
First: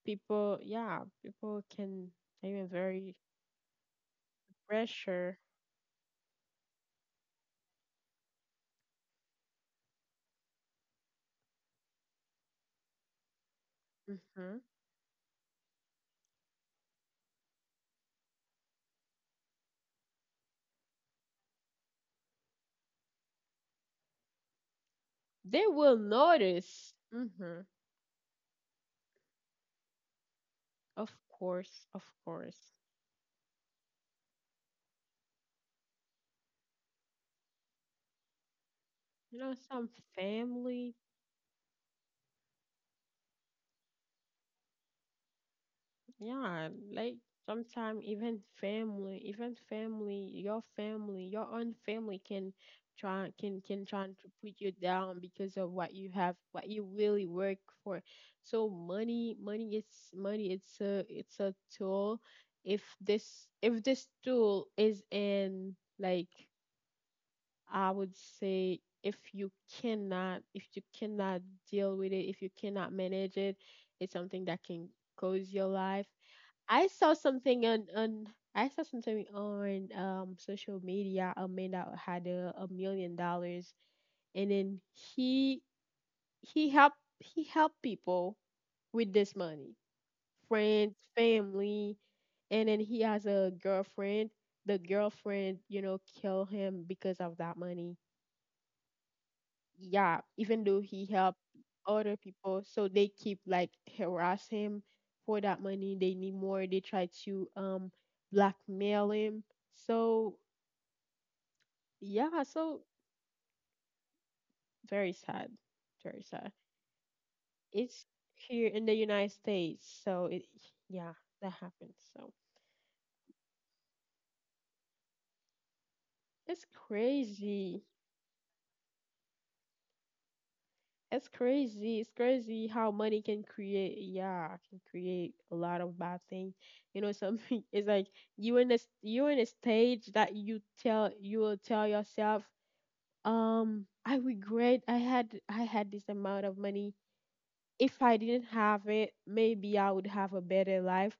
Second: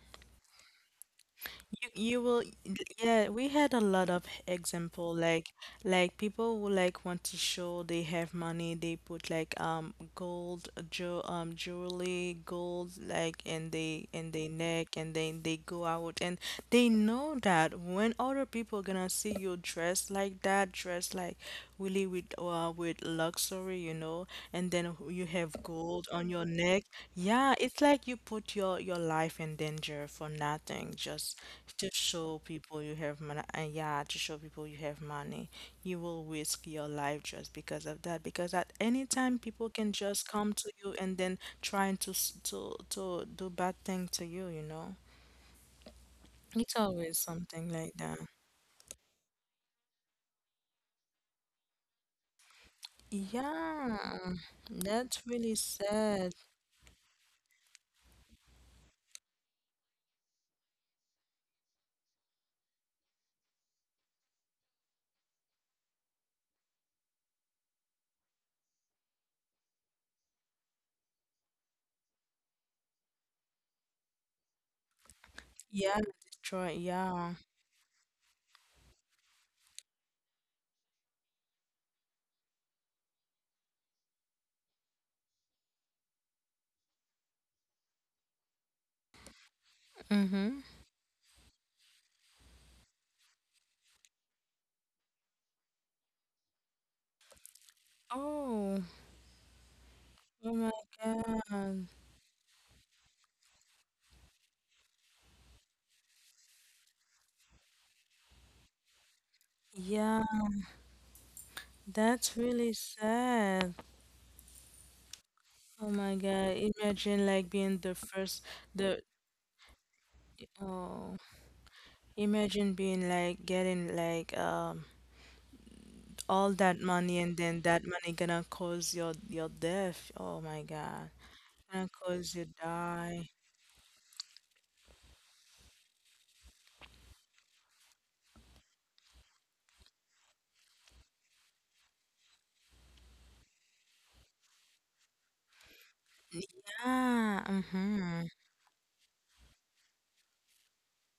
[SPEAKER 2] people, yeah, people
[SPEAKER 1] You,
[SPEAKER 2] can,
[SPEAKER 1] you will,
[SPEAKER 2] even very,
[SPEAKER 1] yeah, we had a lot of example
[SPEAKER 2] pressure.
[SPEAKER 1] like like people who like want to show they have money, they put like um gold jewel um jewelry, gold like in they in their
[SPEAKER 2] Hmm.
[SPEAKER 1] neck, and then they go out, and they know that when other people gonna see you dressed like that, dressed like we live with uh, with luxury, you know, and then you have
[SPEAKER 2] They will
[SPEAKER 1] gold on your neck.
[SPEAKER 2] notice.
[SPEAKER 1] Yeah,
[SPEAKER 2] Hmm.
[SPEAKER 1] it's like you put your your life in danger for nothing,
[SPEAKER 2] Of
[SPEAKER 1] just to
[SPEAKER 2] course, of
[SPEAKER 1] show people
[SPEAKER 2] course.
[SPEAKER 1] you have money. Uh, yeah, to show people you have money. You will risk your life just because of that. Because at any time,
[SPEAKER 2] You know,
[SPEAKER 1] people can
[SPEAKER 2] some
[SPEAKER 1] just come to you
[SPEAKER 2] family,
[SPEAKER 1] and then trying to s- to to do bad thing to you, you know. It's
[SPEAKER 2] yeah,
[SPEAKER 1] always
[SPEAKER 2] like
[SPEAKER 1] something like that.
[SPEAKER 2] sometimes even family, even family, your family, your own family can try can
[SPEAKER 1] Yeah,
[SPEAKER 2] can try to put you
[SPEAKER 1] that's
[SPEAKER 2] down
[SPEAKER 1] really
[SPEAKER 2] because of what you
[SPEAKER 1] sad.
[SPEAKER 2] have, what you really work for. So money, money is money. It's a it's a tool. If this if this tool is, in, like, I would say, if you cannot if you cannot deal with it, if you cannot manage it, it's something that can cause your
[SPEAKER 1] Yeah,
[SPEAKER 2] life.
[SPEAKER 1] Detroit.
[SPEAKER 2] I saw
[SPEAKER 1] Yeah.
[SPEAKER 2] something on on I saw something on um social media. A man that had a, a million dollars, and then he he helped he helped people with this money,
[SPEAKER 1] Mm-hmm.
[SPEAKER 2] friends, family, and then he has a girlfriend. The girlfriend, you know, kill him because of that money,
[SPEAKER 1] Oh,
[SPEAKER 2] yeah,
[SPEAKER 1] oh my
[SPEAKER 2] even though he helped
[SPEAKER 1] God.
[SPEAKER 2] other people, so they keep, like, harass him for that money. They need more. They try to um blackmail him.
[SPEAKER 1] Yeah,
[SPEAKER 2] So
[SPEAKER 1] that's
[SPEAKER 2] yeah,
[SPEAKER 1] really
[SPEAKER 2] so
[SPEAKER 1] sad.
[SPEAKER 2] very sad,
[SPEAKER 1] Oh my
[SPEAKER 2] very
[SPEAKER 1] God.
[SPEAKER 2] sad.
[SPEAKER 1] Imagine like being the
[SPEAKER 2] It's
[SPEAKER 1] first,
[SPEAKER 2] here in
[SPEAKER 1] the,
[SPEAKER 2] the United States, so, it,
[SPEAKER 1] oh,
[SPEAKER 2] yeah, that happens. So
[SPEAKER 1] imagine being like getting like um all
[SPEAKER 2] it's
[SPEAKER 1] that money and then that
[SPEAKER 2] crazy.
[SPEAKER 1] money gonna cause your your death. Oh my God.
[SPEAKER 2] It's
[SPEAKER 1] Gonna
[SPEAKER 2] crazy. It's
[SPEAKER 1] cause you
[SPEAKER 2] crazy how money
[SPEAKER 1] die.
[SPEAKER 2] can create, yeah, can create a lot of bad things. You know, something it's like you in this you in a stage that you tell you will tell yourself, um, I regret I had I had this amount of money.
[SPEAKER 1] Yeah.
[SPEAKER 2] If I
[SPEAKER 1] Mm-hmm.
[SPEAKER 2] didn't have it, maybe I would have a better life.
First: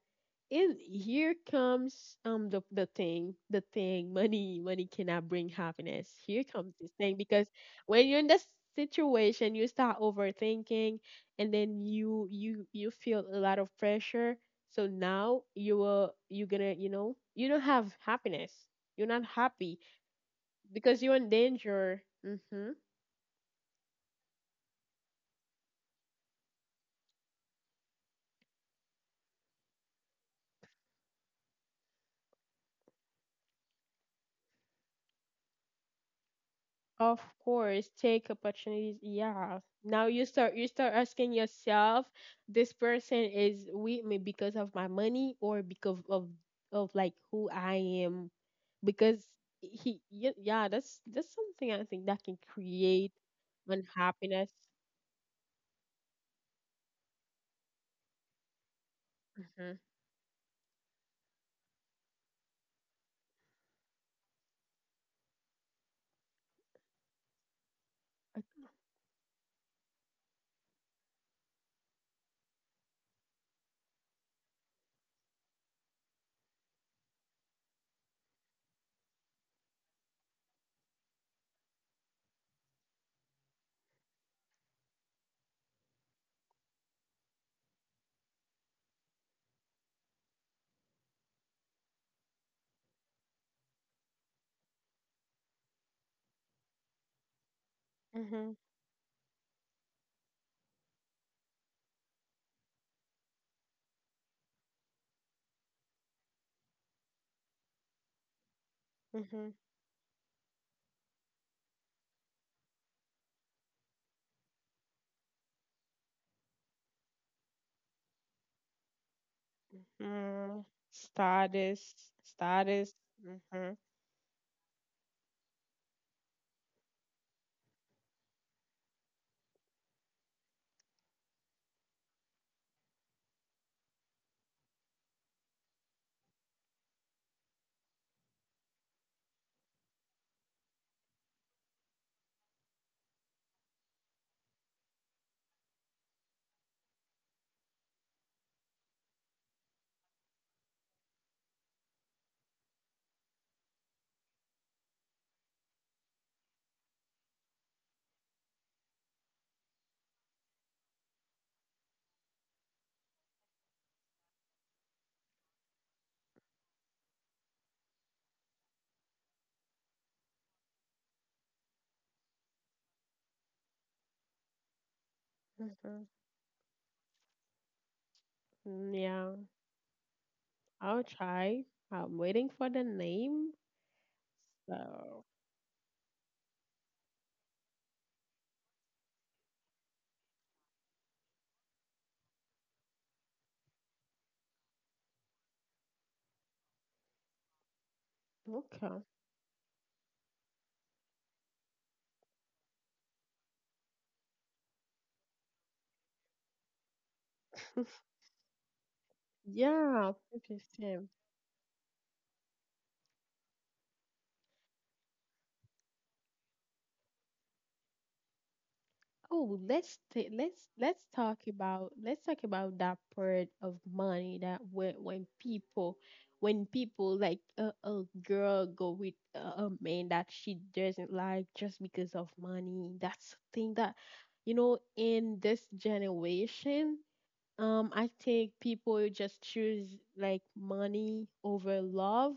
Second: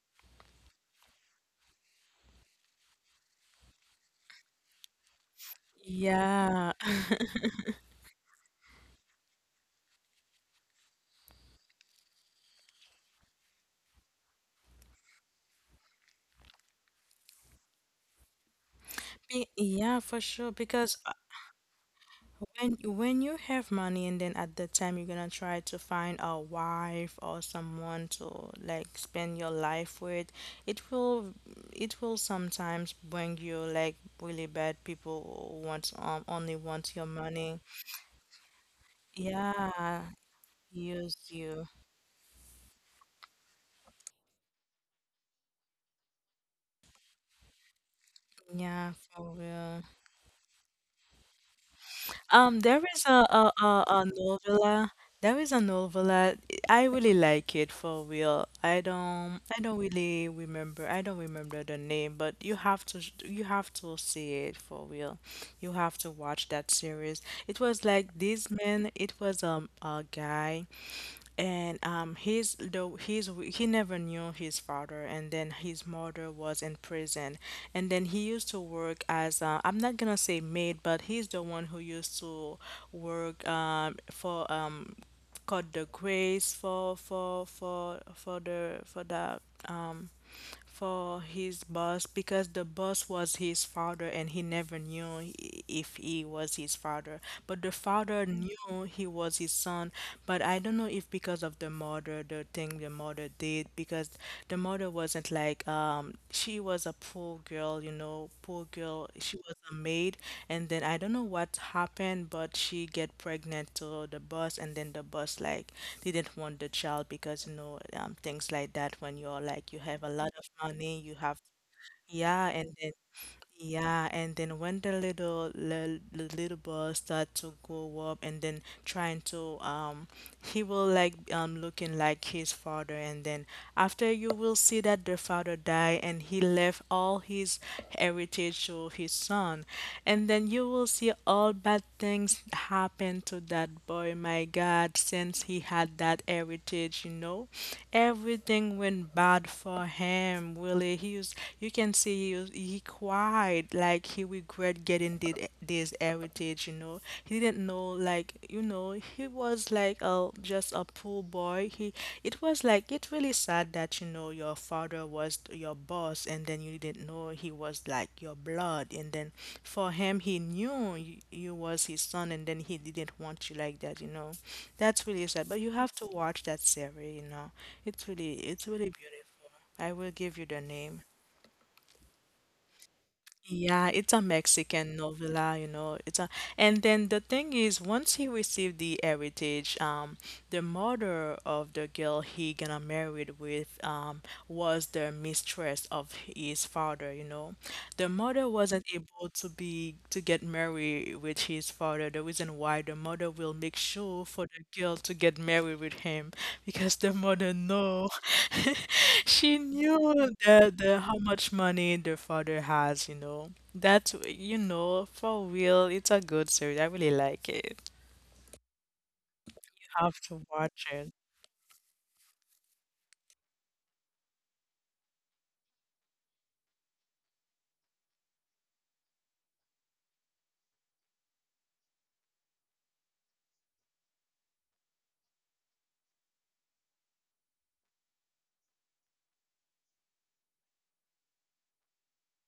[SPEAKER 2] And here comes um the the thing, the thing, money, money cannot bring happiness. Here
[SPEAKER 1] Yeah.
[SPEAKER 2] comes this thing, because when you're in this situation, you start overthinking, and then you you you feel a lot of pressure. So now you are you're gonna, you know you don't have happiness. You're not
[SPEAKER 1] Be-
[SPEAKER 2] happy
[SPEAKER 1] yeah, for sure. Because
[SPEAKER 2] because you're in danger. Hmm.
[SPEAKER 1] When when you have money and then at that time you're gonna try to find a wife or someone to like spend your life with, it will it will sometimes bring you like really bad people who want um only want your
[SPEAKER 2] Of
[SPEAKER 1] money.
[SPEAKER 2] course, take opportunities. Yeah. Now
[SPEAKER 1] Yeah,
[SPEAKER 2] you start you start
[SPEAKER 1] use
[SPEAKER 2] asking
[SPEAKER 1] you.
[SPEAKER 2] yourself, this person is with me because of my money, or because of of, like, who I am,
[SPEAKER 1] Yeah,
[SPEAKER 2] because
[SPEAKER 1] for real.
[SPEAKER 2] he y- yeah, that's that's something I think that can
[SPEAKER 1] Um, there is
[SPEAKER 2] create
[SPEAKER 1] a a, a, a
[SPEAKER 2] unhappiness.
[SPEAKER 1] novella. There is a novella. I really like it for real. I don't I
[SPEAKER 2] Mhm.
[SPEAKER 1] don't really remember. I don't remember the name, but you have to you have to see it for real. You have to watch that series. It was like this man. It was um a guy and um, his though his he never knew his father, and then his mother was in prison, and then he used to work as uh, I'm not gonna say maid, but he's the one who used to work um, for um, called the grace for for for for the for the um for his boss because the boss was his father and he never knew i- if he was his father. But the father
[SPEAKER 2] Mhm.
[SPEAKER 1] knew he was his son. But I don't know if because of the mother, the thing the mother did, because the mother wasn't like, um, she was a poor girl, you know, poor girl. She
[SPEAKER 2] Mhm.
[SPEAKER 1] was a maid, and then I don't know what happened, but she get pregnant to the boss, and then the boss like didn't want the child because you know um, things like that. When you're like you have a lot of
[SPEAKER 2] Mhm.
[SPEAKER 1] money, you have
[SPEAKER 2] Status.
[SPEAKER 1] yeah, and
[SPEAKER 2] Status.
[SPEAKER 1] then
[SPEAKER 2] Mhm.
[SPEAKER 1] yeah, and then when the little the, the little boy start to grow up and then trying to um he will like um looking like his father and then after you will see that the father died and he left all his heritage to his son and then you will see all bad things happen to that boy, my God, since he had that heritage, you know, everything went bad for him. Really, he was, you can see he he cried like he regret getting did this heritage, you know. He didn't know, like, you know, he was like a just a poor boy. He, it was like it really sad that you know your father was your boss and then you didn't know he was like your blood and then for him he knew you, you was his son and then he didn't want you like that, you know. That's really sad. But you have
[SPEAKER 2] Mhm.
[SPEAKER 1] to watch that series, you know. It's really it's really
[SPEAKER 2] Yeah.
[SPEAKER 1] beautiful. I will give you the
[SPEAKER 2] I'll
[SPEAKER 1] name.
[SPEAKER 2] try. I'm waiting for the name.
[SPEAKER 1] Yeah, it's a Mexican
[SPEAKER 2] So
[SPEAKER 1] novela, you know. It's a, and then the thing is, once he received the heritage, um, the mother of the girl he gonna married with, um, was the mistress of his father, you know. The mother wasn't
[SPEAKER 2] okay,
[SPEAKER 1] able to be to get married with his father. The reason why the mother will make sure for the girl to get married with him because the mother know, she
[SPEAKER 2] yeah,
[SPEAKER 1] knew the, the
[SPEAKER 2] interesting.
[SPEAKER 1] how much money the father has, you know. That's, you know, for real, it's a good series. I really like it.
[SPEAKER 2] Oh,
[SPEAKER 1] You
[SPEAKER 2] let's
[SPEAKER 1] have
[SPEAKER 2] t-
[SPEAKER 1] to
[SPEAKER 2] let's
[SPEAKER 1] watch
[SPEAKER 2] let's
[SPEAKER 1] it.
[SPEAKER 2] talk about let's talk about that part of money, that when when people, when people like a, a girl go with a, a man that she doesn't like just because of money. That's the thing that you know in this generation, Um, I think people just choose, like, money over love.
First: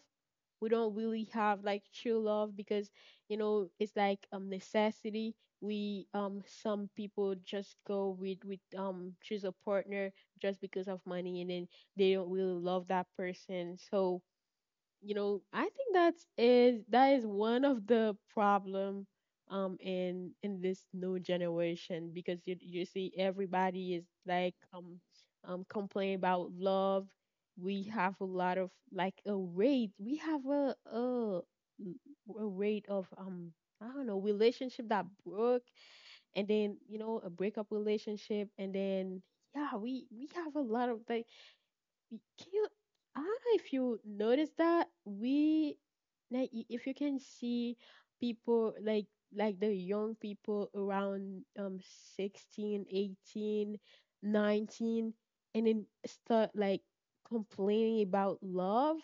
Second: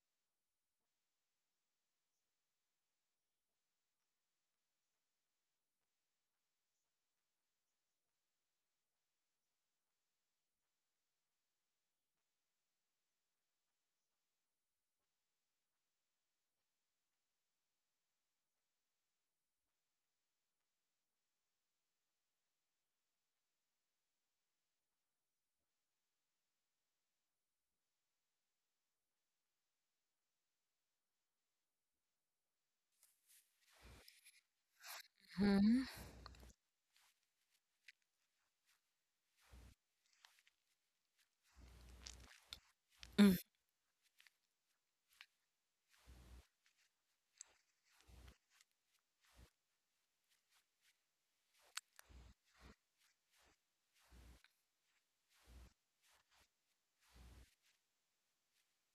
[SPEAKER 2] We don't really have, like, true love, because you know it's like um necessity. We um Some people just go with with um choose a partner just because of money, and then they don't really love that person. So you know I think that's is that is one of the problem, um in in this new generation, because you you see everybody is, like, um um complaining about love. We have a lot of, like, a rate, we have a a, a rate of, um I don't know, relationship that broke,
[SPEAKER 1] Mhm.
[SPEAKER 2] and then, you know a breakup relationship, and then yeah, we we have a lot of like. Y- Can you, I don't
[SPEAKER 1] Mm.
[SPEAKER 2] know if you notice that we, like, i- if you can see people like like the young people around um sixteen, eighteen, nineteen, and then start, like, complaining about love,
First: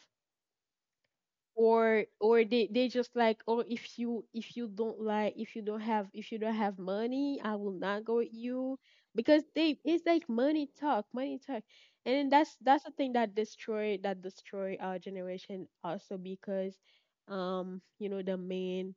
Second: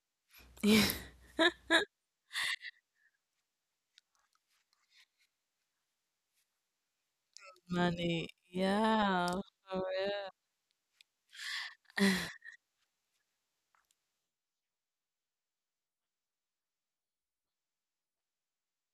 [SPEAKER 2] or or they they just, like, oh, if you if you don't like if you don't have if you don't have money, I will not go
[SPEAKER 1] Money.
[SPEAKER 2] with you,
[SPEAKER 1] Yeah.
[SPEAKER 2] because they
[SPEAKER 1] For
[SPEAKER 2] it's like, money talk, money talk.
[SPEAKER 1] real.
[SPEAKER 2] And then that's that's the thing that destroy, that destroy our generation also, because um you know the men,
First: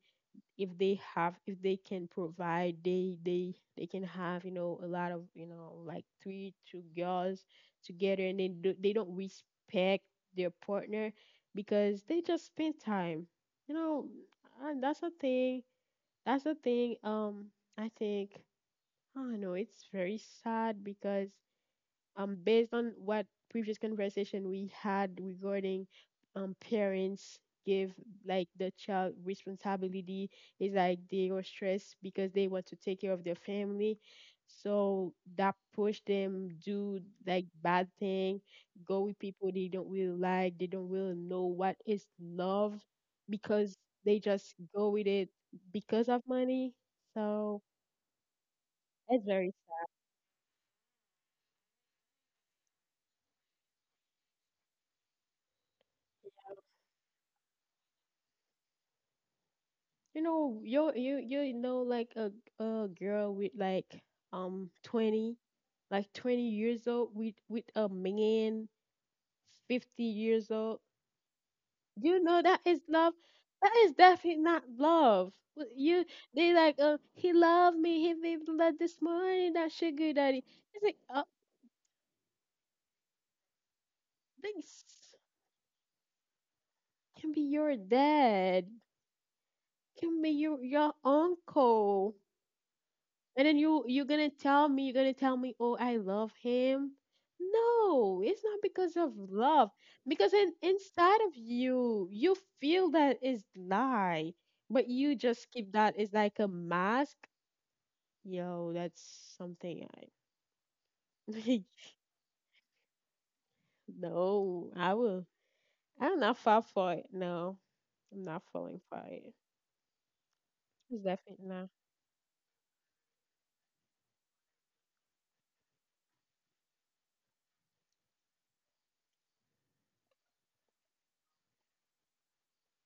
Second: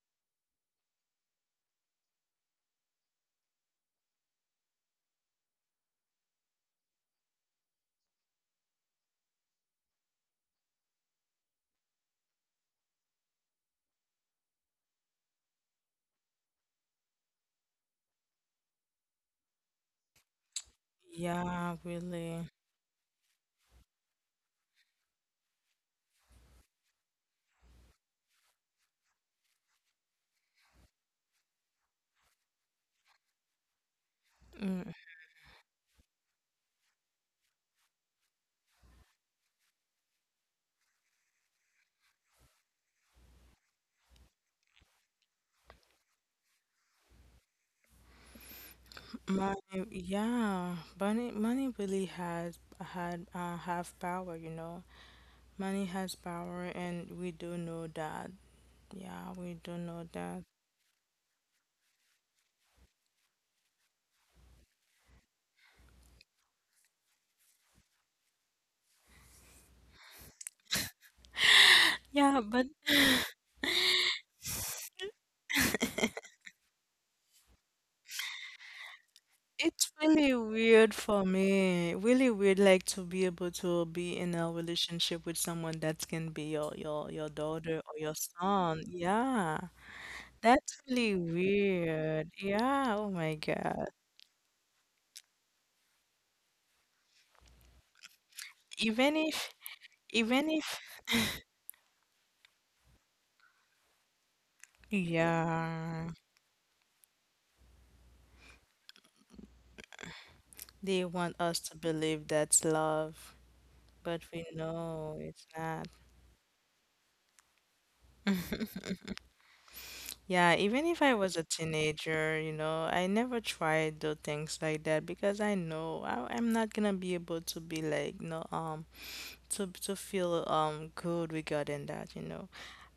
[SPEAKER 2] if they have, if they can provide, they they they can have, you know a lot of, you know like three two girls together. And they do, they don't respect their partner because they just spend time, you know and that's a thing that's a thing, um I think, I don't know, it's very sad because,
[SPEAKER 1] Yeah,
[SPEAKER 2] um,
[SPEAKER 1] really.
[SPEAKER 2] based on what previous conversation we had regarding, um, parents give, like, the child responsibility. Is like they are stressed because they want to take care of their family,
[SPEAKER 1] Mm.
[SPEAKER 2] so that push them do, like, bad thing, go with people they don't really like, they don't really know what is love, because they just go with it because of money. So that's very.
[SPEAKER 1] Money, yeah. Money, money really has had uh, have power, you know. Money has power, and we do know that. Yeah, we do know
[SPEAKER 2] You
[SPEAKER 1] that.
[SPEAKER 2] know, you you you know like a a girl with, like, um twenty, like twenty years old, with with a man fifty years old. You
[SPEAKER 1] Yeah,
[SPEAKER 2] know
[SPEAKER 1] but
[SPEAKER 2] that is love. That is definitely not love. Wh- You they like uh he loved me. He gave me that this morning. That
[SPEAKER 1] it's
[SPEAKER 2] sugar
[SPEAKER 1] really
[SPEAKER 2] daddy.
[SPEAKER 1] weird
[SPEAKER 2] It's like
[SPEAKER 1] for
[SPEAKER 2] uh
[SPEAKER 1] me. Really weird, like to be able to be in a
[SPEAKER 2] this
[SPEAKER 1] relationship with someone that can be your your your
[SPEAKER 2] can be
[SPEAKER 1] daughter
[SPEAKER 2] your
[SPEAKER 1] or your
[SPEAKER 2] dad.
[SPEAKER 1] son. Yeah,
[SPEAKER 2] Can be your
[SPEAKER 1] that's
[SPEAKER 2] your
[SPEAKER 1] really
[SPEAKER 2] uncle.
[SPEAKER 1] weird. Yeah, oh my
[SPEAKER 2] And then
[SPEAKER 1] God.
[SPEAKER 2] you you're gonna tell me you're gonna tell me, oh, I love him. No, it's not because
[SPEAKER 1] Even
[SPEAKER 2] of
[SPEAKER 1] if
[SPEAKER 2] love. Because
[SPEAKER 1] even
[SPEAKER 2] in,
[SPEAKER 1] if
[SPEAKER 2] inside of you, you feel that is lie, but you just keep that
[SPEAKER 1] yeah,
[SPEAKER 2] is like a mask. Yo, that's something
[SPEAKER 1] they want us to
[SPEAKER 2] I
[SPEAKER 1] believe that's love, but we
[SPEAKER 2] no, I
[SPEAKER 1] know
[SPEAKER 2] will.
[SPEAKER 1] it's not.
[SPEAKER 2] I'm not fall for it. No, I'm not falling for it.
[SPEAKER 1] Yeah, even if I
[SPEAKER 2] It's
[SPEAKER 1] was a
[SPEAKER 2] definitely not.
[SPEAKER 1] teenager, you know, I never tried the things like that because I know I, I'm not gonna be able to be like, no, um, to to feel um good regarding that, you know.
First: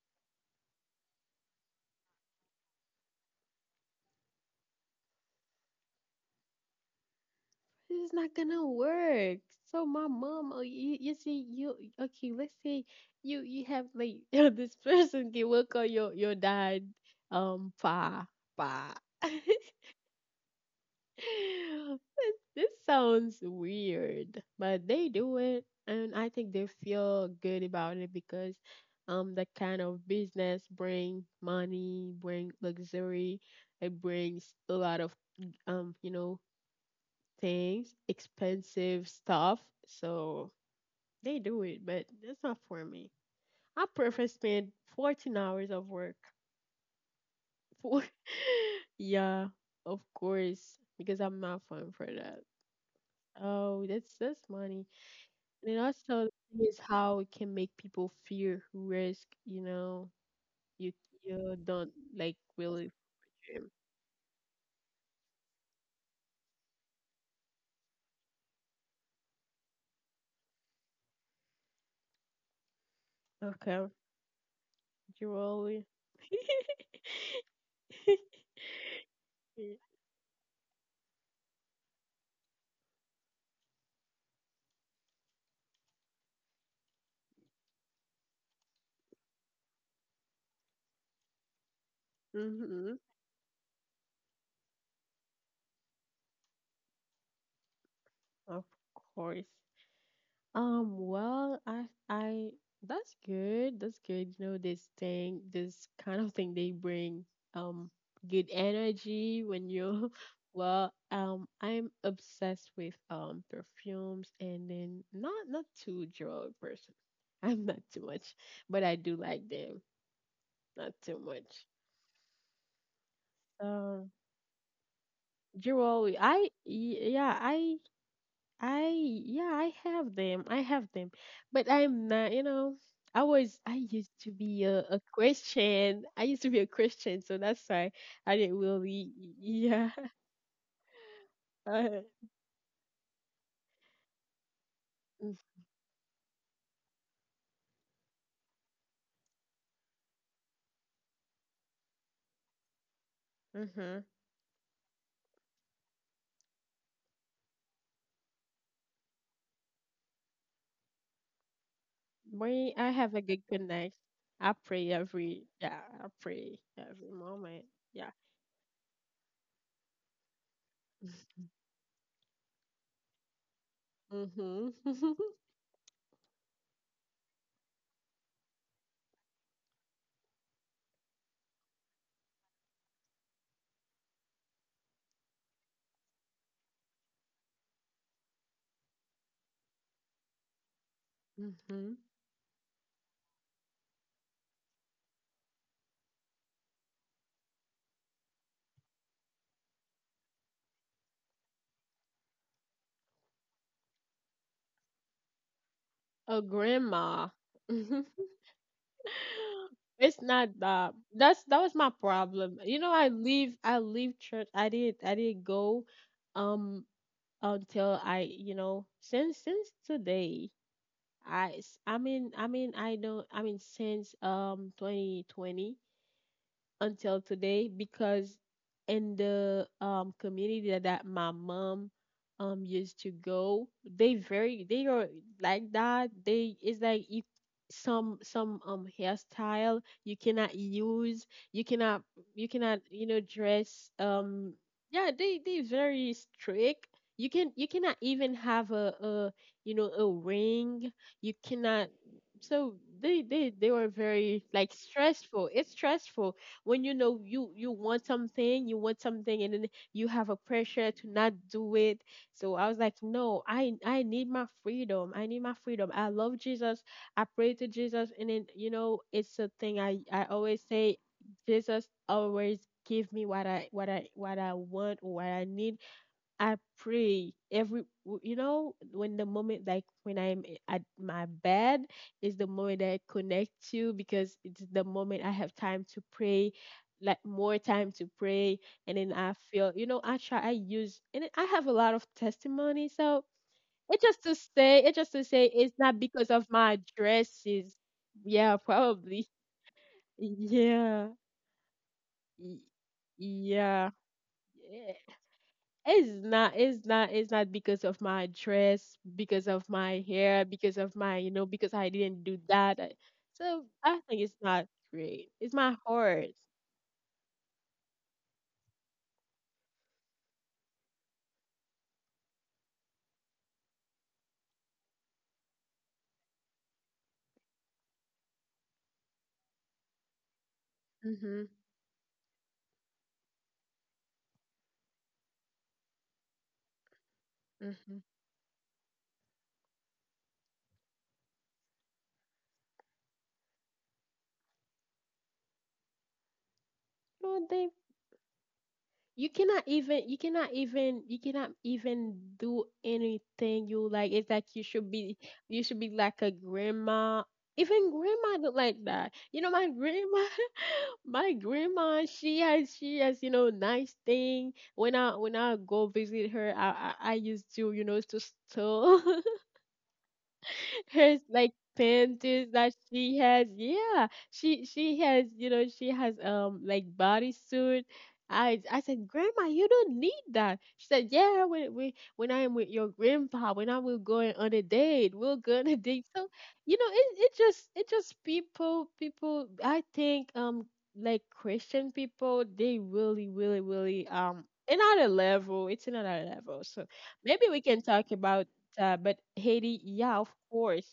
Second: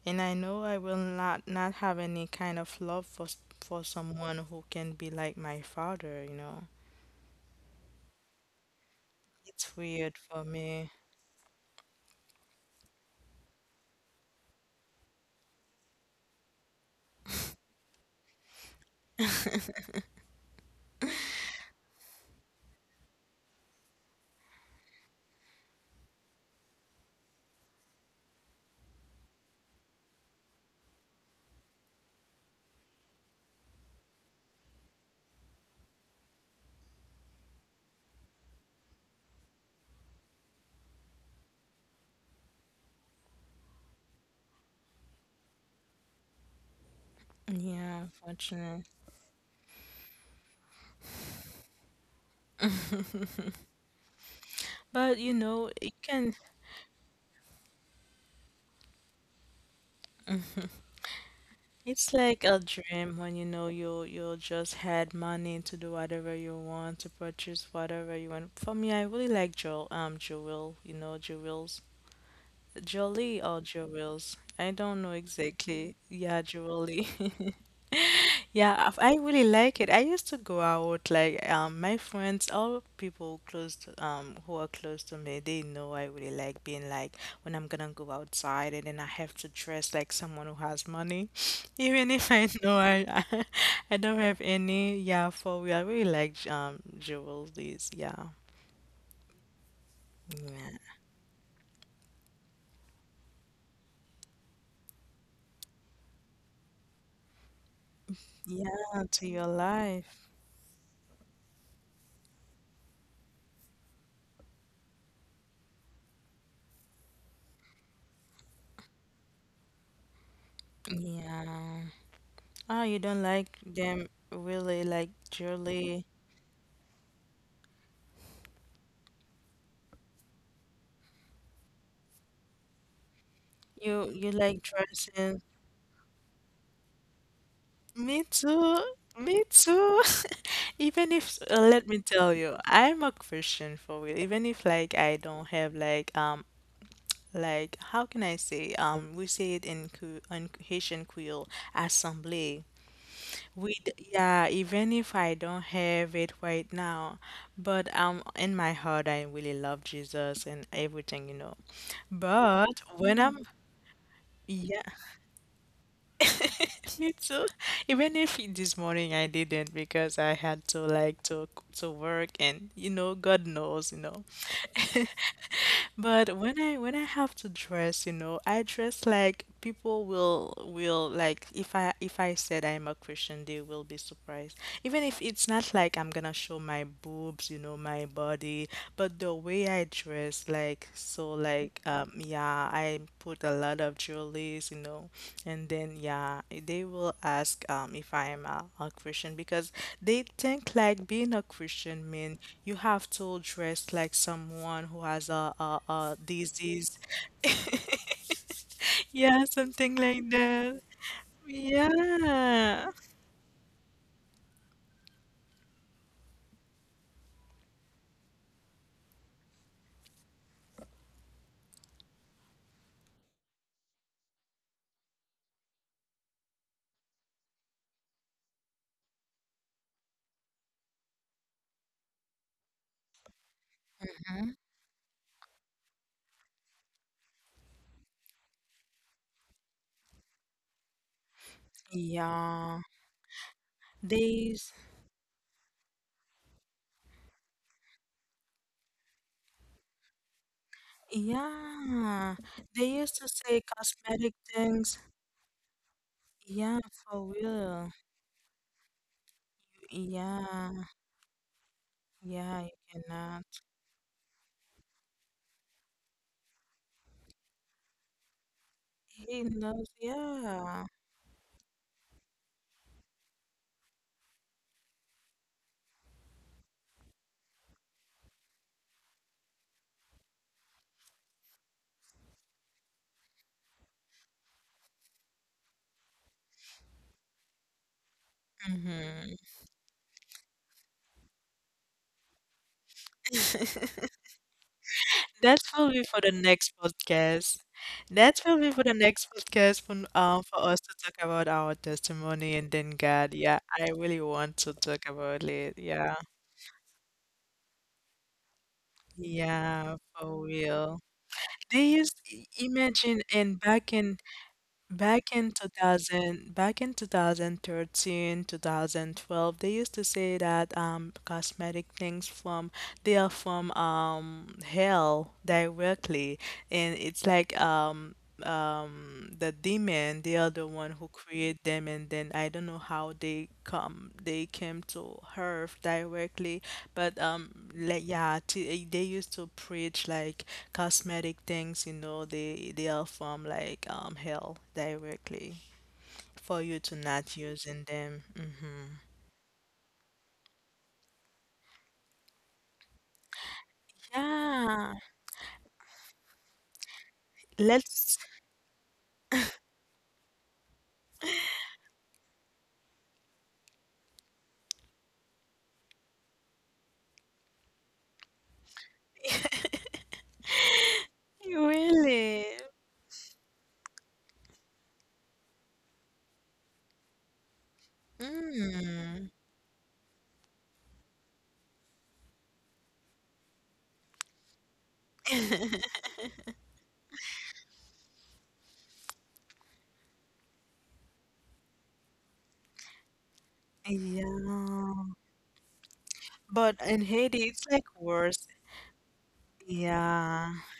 [SPEAKER 1] And I know I will not not have any kind of love for s- for someone who can be like my father, you know.
[SPEAKER 2] This is not gonna work.
[SPEAKER 1] It's
[SPEAKER 2] So my
[SPEAKER 1] weird for
[SPEAKER 2] mom, oh,
[SPEAKER 1] me.
[SPEAKER 2] you, you see, you okay? Let's say you you have like this person can work on your your dad, um, pa pa. this, this sounds weird, but they do it, and I think they feel good about it, because, um, that kind of business bring money, bring luxury. It brings a lot of, um, you know, things, expensive stuff. So they do it, but that's not for me. I prefer spend fourteen hours of work for,
[SPEAKER 1] Yeah, unfortunate.
[SPEAKER 2] yeah, of course, because I'm not fun for that. Oh, that's that's money.
[SPEAKER 1] But you
[SPEAKER 2] And
[SPEAKER 1] know,
[SPEAKER 2] then
[SPEAKER 1] you
[SPEAKER 2] also the
[SPEAKER 1] can,
[SPEAKER 2] thing is how it can make people fear risk. You know, you you don't,
[SPEAKER 1] it's
[SPEAKER 2] like,
[SPEAKER 1] like a
[SPEAKER 2] really
[SPEAKER 1] dream when you
[SPEAKER 2] fear.
[SPEAKER 1] know you'll you'll just had money to do whatever you want, to purchase whatever you want. For me, I really like jewel um jewel, you know, jewels. Jolie or
[SPEAKER 2] Okay,
[SPEAKER 1] jewels. I don't know
[SPEAKER 2] you always.
[SPEAKER 1] exactly. Yeah, jewelry. Yeah, I I really like it. I used to go out like um my friends, all people close to um who are close to me, they know I really like being like when I'm gonna go outside and then I have to dress like someone who has money, even if I know
[SPEAKER 2] Hmm.
[SPEAKER 1] I I don't have any. Yeah, for real, I really like um jewelries. Yeah,
[SPEAKER 2] Of course.
[SPEAKER 1] yeah,
[SPEAKER 2] Um, well, I I that's good. That's good. You know, this thing, this kind of thing they bring um good
[SPEAKER 1] yeah, to
[SPEAKER 2] energy
[SPEAKER 1] your
[SPEAKER 2] when you're
[SPEAKER 1] life.
[SPEAKER 2] well, um I'm obsessed with um perfumes, and then not not too drug person. I'm not too much, but I do like them. Not too much.
[SPEAKER 1] Yeah. Oh, you don't like
[SPEAKER 2] Um,
[SPEAKER 1] them really like jewelry.
[SPEAKER 2] Jewelry. I y- yeah, I I yeah, I have them. I have them. But I'm not, you know, I was I used
[SPEAKER 1] You
[SPEAKER 2] to
[SPEAKER 1] you
[SPEAKER 2] be
[SPEAKER 1] like
[SPEAKER 2] a, a
[SPEAKER 1] dresses.
[SPEAKER 2] Christian. I used to be a Christian, so that's why
[SPEAKER 1] Me
[SPEAKER 2] I didn't
[SPEAKER 1] too.
[SPEAKER 2] really.
[SPEAKER 1] Me
[SPEAKER 2] Yeah.
[SPEAKER 1] too. Even if, uh, let
[SPEAKER 2] Uh,
[SPEAKER 1] me tell you, I'm a Christian for real. Even if like I
[SPEAKER 2] mm,
[SPEAKER 1] don't have like um like how can I say um we say it in Cre- in Haitian Creole assemblée. We d-
[SPEAKER 2] mm-hmm.
[SPEAKER 1] yeah. Even if I don't have it right now, but um in my heart I really love Jesus and everything, you know.
[SPEAKER 2] But
[SPEAKER 1] But
[SPEAKER 2] I have
[SPEAKER 1] when
[SPEAKER 2] a
[SPEAKER 1] I'm,
[SPEAKER 2] good connect. I
[SPEAKER 1] yeah.
[SPEAKER 2] pray every yeah, I pray every
[SPEAKER 1] Me too.
[SPEAKER 2] moment. Yeah.
[SPEAKER 1] Even if it- this morning I didn't because I had to like to to work and you know, God knows, you know.
[SPEAKER 2] Mm-hmm.
[SPEAKER 1] But when I when I have to dress, you know, I dress like people will will like if I if I said I'm a Christian, they will be surprised. Even if it's not like I'm gonna show my boobs, you know, my body, but the way I dress, like so like
[SPEAKER 2] Mm-hmm.
[SPEAKER 1] um yeah, I put a lot of jewelries, you know. And then, yeah, they will ask um, if I am a, a Christian because they think like being a Christian mean you have to dress like someone who has a, a, a
[SPEAKER 2] A
[SPEAKER 1] disease.
[SPEAKER 2] grandma.
[SPEAKER 1] Yeah, something
[SPEAKER 2] It's
[SPEAKER 1] like
[SPEAKER 2] not
[SPEAKER 1] that.
[SPEAKER 2] that. That's that was my problem. You know,
[SPEAKER 1] Yeah.
[SPEAKER 2] I leave I leave church. I didn't I didn't go um until I, you know, since since today. I s- I mean I mean I don't I mean since um twenty twenty until today, because in the um community that, that my mom um used to go, they
[SPEAKER 1] Mhm.
[SPEAKER 2] very they are like that. They it's like you, some some um hairstyle you cannot use, you cannot you cannot
[SPEAKER 1] Yeah.
[SPEAKER 2] you know dress. um
[SPEAKER 1] They, s-
[SPEAKER 2] yeah, they they very strict. You can you cannot even have a, a you know a ring. You cannot
[SPEAKER 1] yeah.
[SPEAKER 2] so
[SPEAKER 1] They
[SPEAKER 2] they
[SPEAKER 1] used to
[SPEAKER 2] they they
[SPEAKER 1] say
[SPEAKER 2] were very
[SPEAKER 1] cosmetic
[SPEAKER 2] like
[SPEAKER 1] things.
[SPEAKER 2] stressful, it's stressful when
[SPEAKER 1] Yeah,
[SPEAKER 2] you know
[SPEAKER 1] for
[SPEAKER 2] you you
[SPEAKER 1] real.
[SPEAKER 2] want something, you want something, and then you have a pressure
[SPEAKER 1] Yeah.
[SPEAKER 2] to not do it. So i
[SPEAKER 1] Yeah,
[SPEAKER 2] was
[SPEAKER 1] you
[SPEAKER 2] like no
[SPEAKER 1] cannot.
[SPEAKER 2] i i need my freedom, I need my freedom. I love Jesus, I pray to Jesus, and then you know it's a
[SPEAKER 1] He
[SPEAKER 2] thing
[SPEAKER 1] knows.
[SPEAKER 2] i i always
[SPEAKER 1] Yeah.
[SPEAKER 2] say: Jesus always give me what i what i what i want or what I need. I pray every w- you know, when the moment, like when I'm i- at my bed, is the moment that I connect to, because it's the moment I have time to pray, like more time to pray. And then I
[SPEAKER 1] Mm-hmm.
[SPEAKER 2] feel, you know, I try I use, and then I have a lot of testimony. So it just to say, it just to say,
[SPEAKER 1] That
[SPEAKER 2] it's not
[SPEAKER 1] will be
[SPEAKER 2] because
[SPEAKER 1] for the
[SPEAKER 2] of my
[SPEAKER 1] next podcast.
[SPEAKER 2] dresses.
[SPEAKER 1] That
[SPEAKER 2] Yeah,
[SPEAKER 1] will be for the
[SPEAKER 2] probably.
[SPEAKER 1] next podcast for, um, for us to
[SPEAKER 2] Yeah.
[SPEAKER 1] talk about our
[SPEAKER 2] Y-
[SPEAKER 1] testimony and then God. Yeah,
[SPEAKER 2] yeah.
[SPEAKER 1] I really want to
[SPEAKER 2] Yeah.
[SPEAKER 1] talk about it.
[SPEAKER 2] It's
[SPEAKER 1] Yeah.
[SPEAKER 2] not, it's not, it's not because of my dress, because of my
[SPEAKER 1] Yeah,
[SPEAKER 2] hair,
[SPEAKER 1] for
[SPEAKER 2] because of
[SPEAKER 1] real.
[SPEAKER 2] my, you know, because I
[SPEAKER 1] They
[SPEAKER 2] didn't
[SPEAKER 1] used,
[SPEAKER 2] do
[SPEAKER 1] i-
[SPEAKER 2] that. I-
[SPEAKER 1] imagine,
[SPEAKER 2] So
[SPEAKER 1] and
[SPEAKER 2] I
[SPEAKER 1] back
[SPEAKER 2] think
[SPEAKER 1] in
[SPEAKER 2] it's not great.
[SPEAKER 1] Back
[SPEAKER 2] It's
[SPEAKER 1] in
[SPEAKER 2] my heart.
[SPEAKER 1] two thousand, back in two thousand thirteen, two thousand twelve, they used to say that um cosmetic things from, they are from um hell directly, and it's like um um the demon, they are the one who
[SPEAKER 2] Mm-hmm.
[SPEAKER 1] create them, and then I don't know how they come they came to Earth directly, but um,
[SPEAKER 2] Mm-hmm.
[SPEAKER 1] like yeah, t eh, they used to preach like cosmetic things, you know, they they are from like um hell directly for you to not using them. Mm-hmm.
[SPEAKER 2] you cannot even you cannot even you cannot even do anything you like. It's like you should
[SPEAKER 1] Yeah,
[SPEAKER 2] be, you should be like a grandma. Even
[SPEAKER 1] let's
[SPEAKER 2] grandma look like that. You know, my grandma, my grandma, she has she has you know, nice thing. When i when i go visit her, i i, I used to, you know, to steal her like panties
[SPEAKER 1] really.
[SPEAKER 2] that she has. Yeah, she she has, you know, she has um like bodysuit. I I said,
[SPEAKER 1] Mm,
[SPEAKER 2] Grandma, you don't need that. She said, Yeah, when we when I am with your grandpa, when I will going on a date, we'll go on a date. So you know, it it just it just people people. I think um like Christian people, they really really really um another
[SPEAKER 1] yeah,
[SPEAKER 2] level. It's another level. So
[SPEAKER 1] but in
[SPEAKER 2] maybe
[SPEAKER 1] Haiti,
[SPEAKER 2] we
[SPEAKER 1] it's
[SPEAKER 2] can
[SPEAKER 1] like
[SPEAKER 2] talk about
[SPEAKER 1] worse.
[SPEAKER 2] uh, but Haiti, yeah, of
[SPEAKER 1] Yeah,
[SPEAKER 2] course.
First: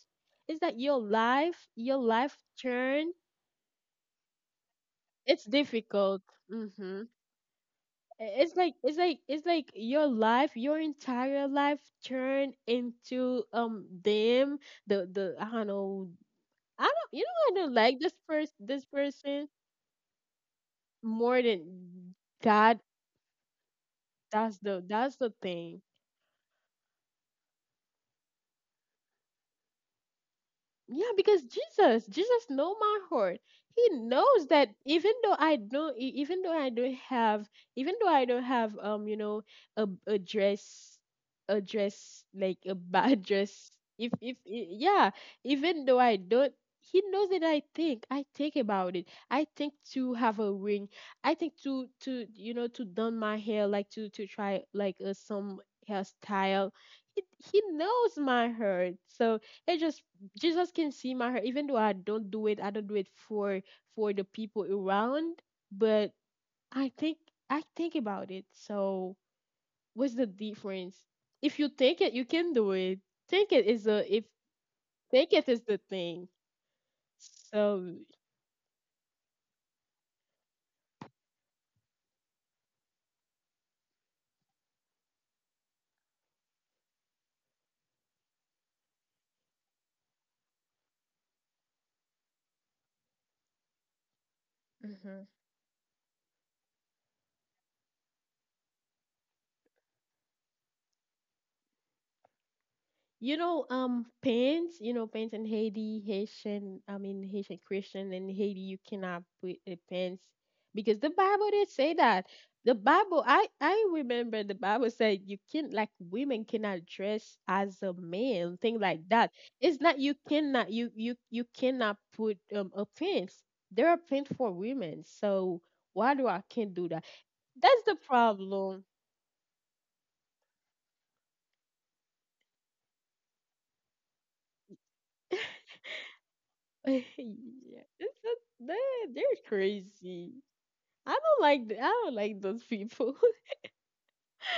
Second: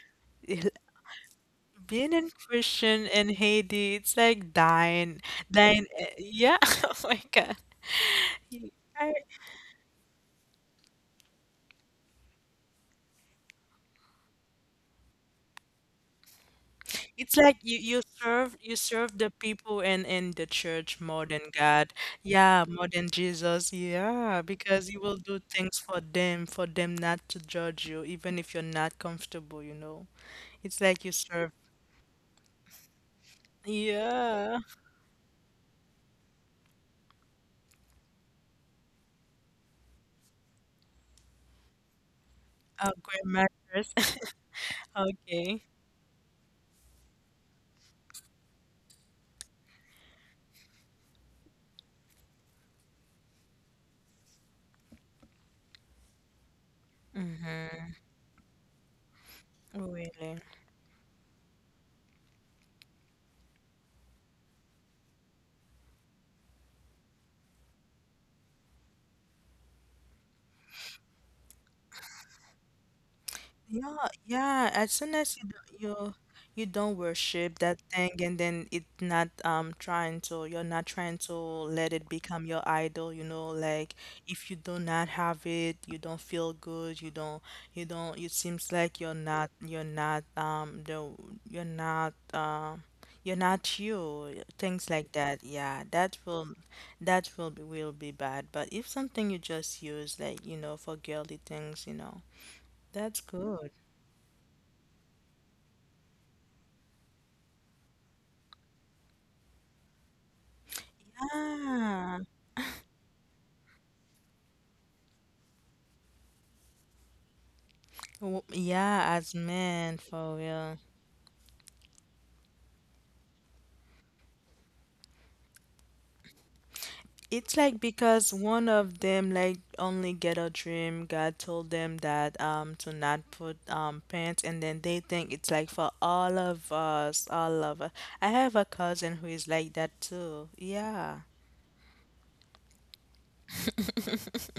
[SPEAKER 2] Is
[SPEAKER 1] It-
[SPEAKER 2] that your life, your
[SPEAKER 1] being in
[SPEAKER 2] life
[SPEAKER 1] Christian
[SPEAKER 2] turn?
[SPEAKER 1] in Haiti, it's like dying,
[SPEAKER 2] It's
[SPEAKER 1] dying. eh,
[SPEAKER 2] difficult.
[SPEAKER 1] Yeah, oh
[SPEAKER 2] Mm-hmm.
[SPEAKER 1] my God.
[SPEAKER 2] It's like it's
[SPEAKER 1] I,
[SPEAKER 2] like it's like your life, your entire life turn into um them. The the I don't know. I don't. You
[SPEAKER 1] it's
[SPEAKER 2] know, I
[SPEAKER 1] like
[SPEAKER 2] don't
[SPEAKER 1] you
[SPEAKER 2] like
[SPEAKER 1] you
[SPEAKER 2] this person.
[SPEAKER 1] serve you
[SPEAKER 2] This
[SPEAKER 1] serve the
[SPEAKER 2] person
[SPEAKER 1] people in in the church more
[SPEAKER 2] more
[SPEAKER 1] than God.
[SPEAKER 2] than
[SPEAKER 1] Yeah,
[SPEAKER 2] God.
[SPEAKER 1] more than Jesus. Yeah,
[SPEAKER 2] That's the
[SPEAKER 1] because you
[SPEAKER 2] that's
[SPEAKER 1] will
[SPEAKER 2] the
[SPEAKER 1] do things
[SPEAKER 2] thing.
[SPEAKER 1] for them, for them not to judge you, even if you're not comfortable, you know. It's like you
[SPEAKER 2] Yeah, because
[SPEAKER 1] serve.
[SPEAKER 2] Jesus, Jesus know my heart. He knows
[SPEAKER 1] Yeah.
[SPEAKER 2] that even though I don't, e- even though I don't have, even though I don't have, um, you know, a a dress, a dress like a
[SPEAKER 1] Oh,
[SPEAKER 2] bad
[SPEAKER 1] great
[SPEAKER 2] dress.
[SPEAKER 1] mattress.
[SPEAKER 2] If if i- yeah,
[SPEAKER 1] Okay.
[SPEAKER 2] even though I don't, he knows that I think. I think about it. I think to have a ring. I think to to you know to done my hair, like to to try like uh, some hairstyle. He he
[SPEAKER 1] Mm-hmm.
[SPEAKER 2] knows my heart, so it just
[SPEAKER 1] Really.
[SPEAKER 2] Jesus can see my heart. Even though I don't do it, I don't do it for for the people around, but I think, I think about it. So what's the difference? If you take it, you can do it. Take it is the
[SPEAKER 1] Yeah,
[SPEAKER 2] if
[SPEAKER 1] yeah. As soon
[SPEAKER 2] take
[SPEAKER 1] as you
[SPEAKER 2] it is
[SPEAKER 1] don't,
[SPEAKER 2] the
[SPEAKER 1] you
[SPEAKER 2] thing.
[SPEAKER 1] you don't worship that
[SPEAKER 2] So
[SPEAKER 1] thing, and then it not um trying to, you're not trying to let it become your idol. You know, like if you do not have it, you don't feel good. You don't, you don't. It seems like you're not you're not um the you're not um you're not you. Things like that. Yeah, that will, that will be will be bad. But if something you just use, like you know, for girly things, you know. That's
[SPEAKER 2] you know,
[SPEAKER 1] good.
[SPEAKER 2] um, paints, you know, paints in Haiti, Haitian, I mean, Haitian Christian in Haiti, you cannot put a paints because the Bible did say
[SPEAKER 1] Ah,
[SPEAKER 2] that. The Bible, I, I remember the Bible said, you can like women cannot dress as a
[SPEAKER 1] w-
[SPEAKER 2] man, thing
[SPEAKER 1] yeah,
[SPEAKER 2] like that.
[SPEAKER 1] as
[SPEAKER 2] It's
[SPEAKER 1] men,
[SPEAKER 2] not you
[SPEAKER 1] for
[SPEAKER 2] cannot
[SPEAKER 1] real.
[SPEAKER 2] you you you cannot put um a pants. There are pants for women, so why do I can't do that?
[SPEAKER 1] It's like
[SPEAKER 2] That's the
[SPEAKER 1] because one
[SPEAKER 2] problem.
[SPEAKER 1] of them like only get a dream. God told them that um to not put um pants, and then they think it's like for all of
[SPEAKER 2] Yeah,
[SPEAKER 1] us, all of us.
[SPEAKER 2] it's
[SPEAKER 1] I have
[SPEAKER 2] a,
[SPEAKER 1] a cousin
[SPEAKER 2] they they're
[SPEAKER 1] who is like that
[SPEAKER 2] crazy.
[SPEAKER 1] too.
[SPEAKER 2] I
[SPEAKER 1] Yeah,
[SPEAKER 2] don't like th- I don't like those people.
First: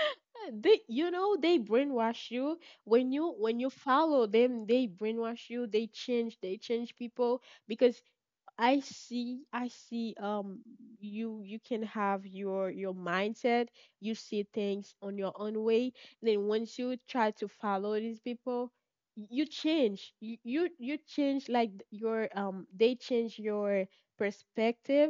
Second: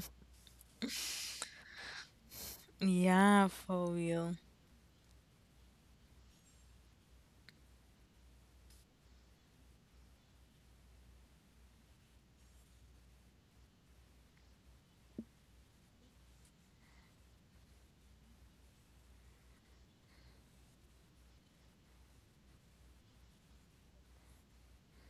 [SPEAKER 2] They, you know, they brainwash you. When you
[SPEAKER 1] yeah,
[SPEAKER 2] when you
[SPEAKER 1] for
[SPEAKER 2] follow
[SPEAKER 1] real.
[SPEAKER 2] them, they brainwash you, they change they change people. Because I see, I see. Um, you you can have your your mindset. You see things on your own way. Then once you try to follow these people, y- you change. You you you change, like th- your um. They change your perspective,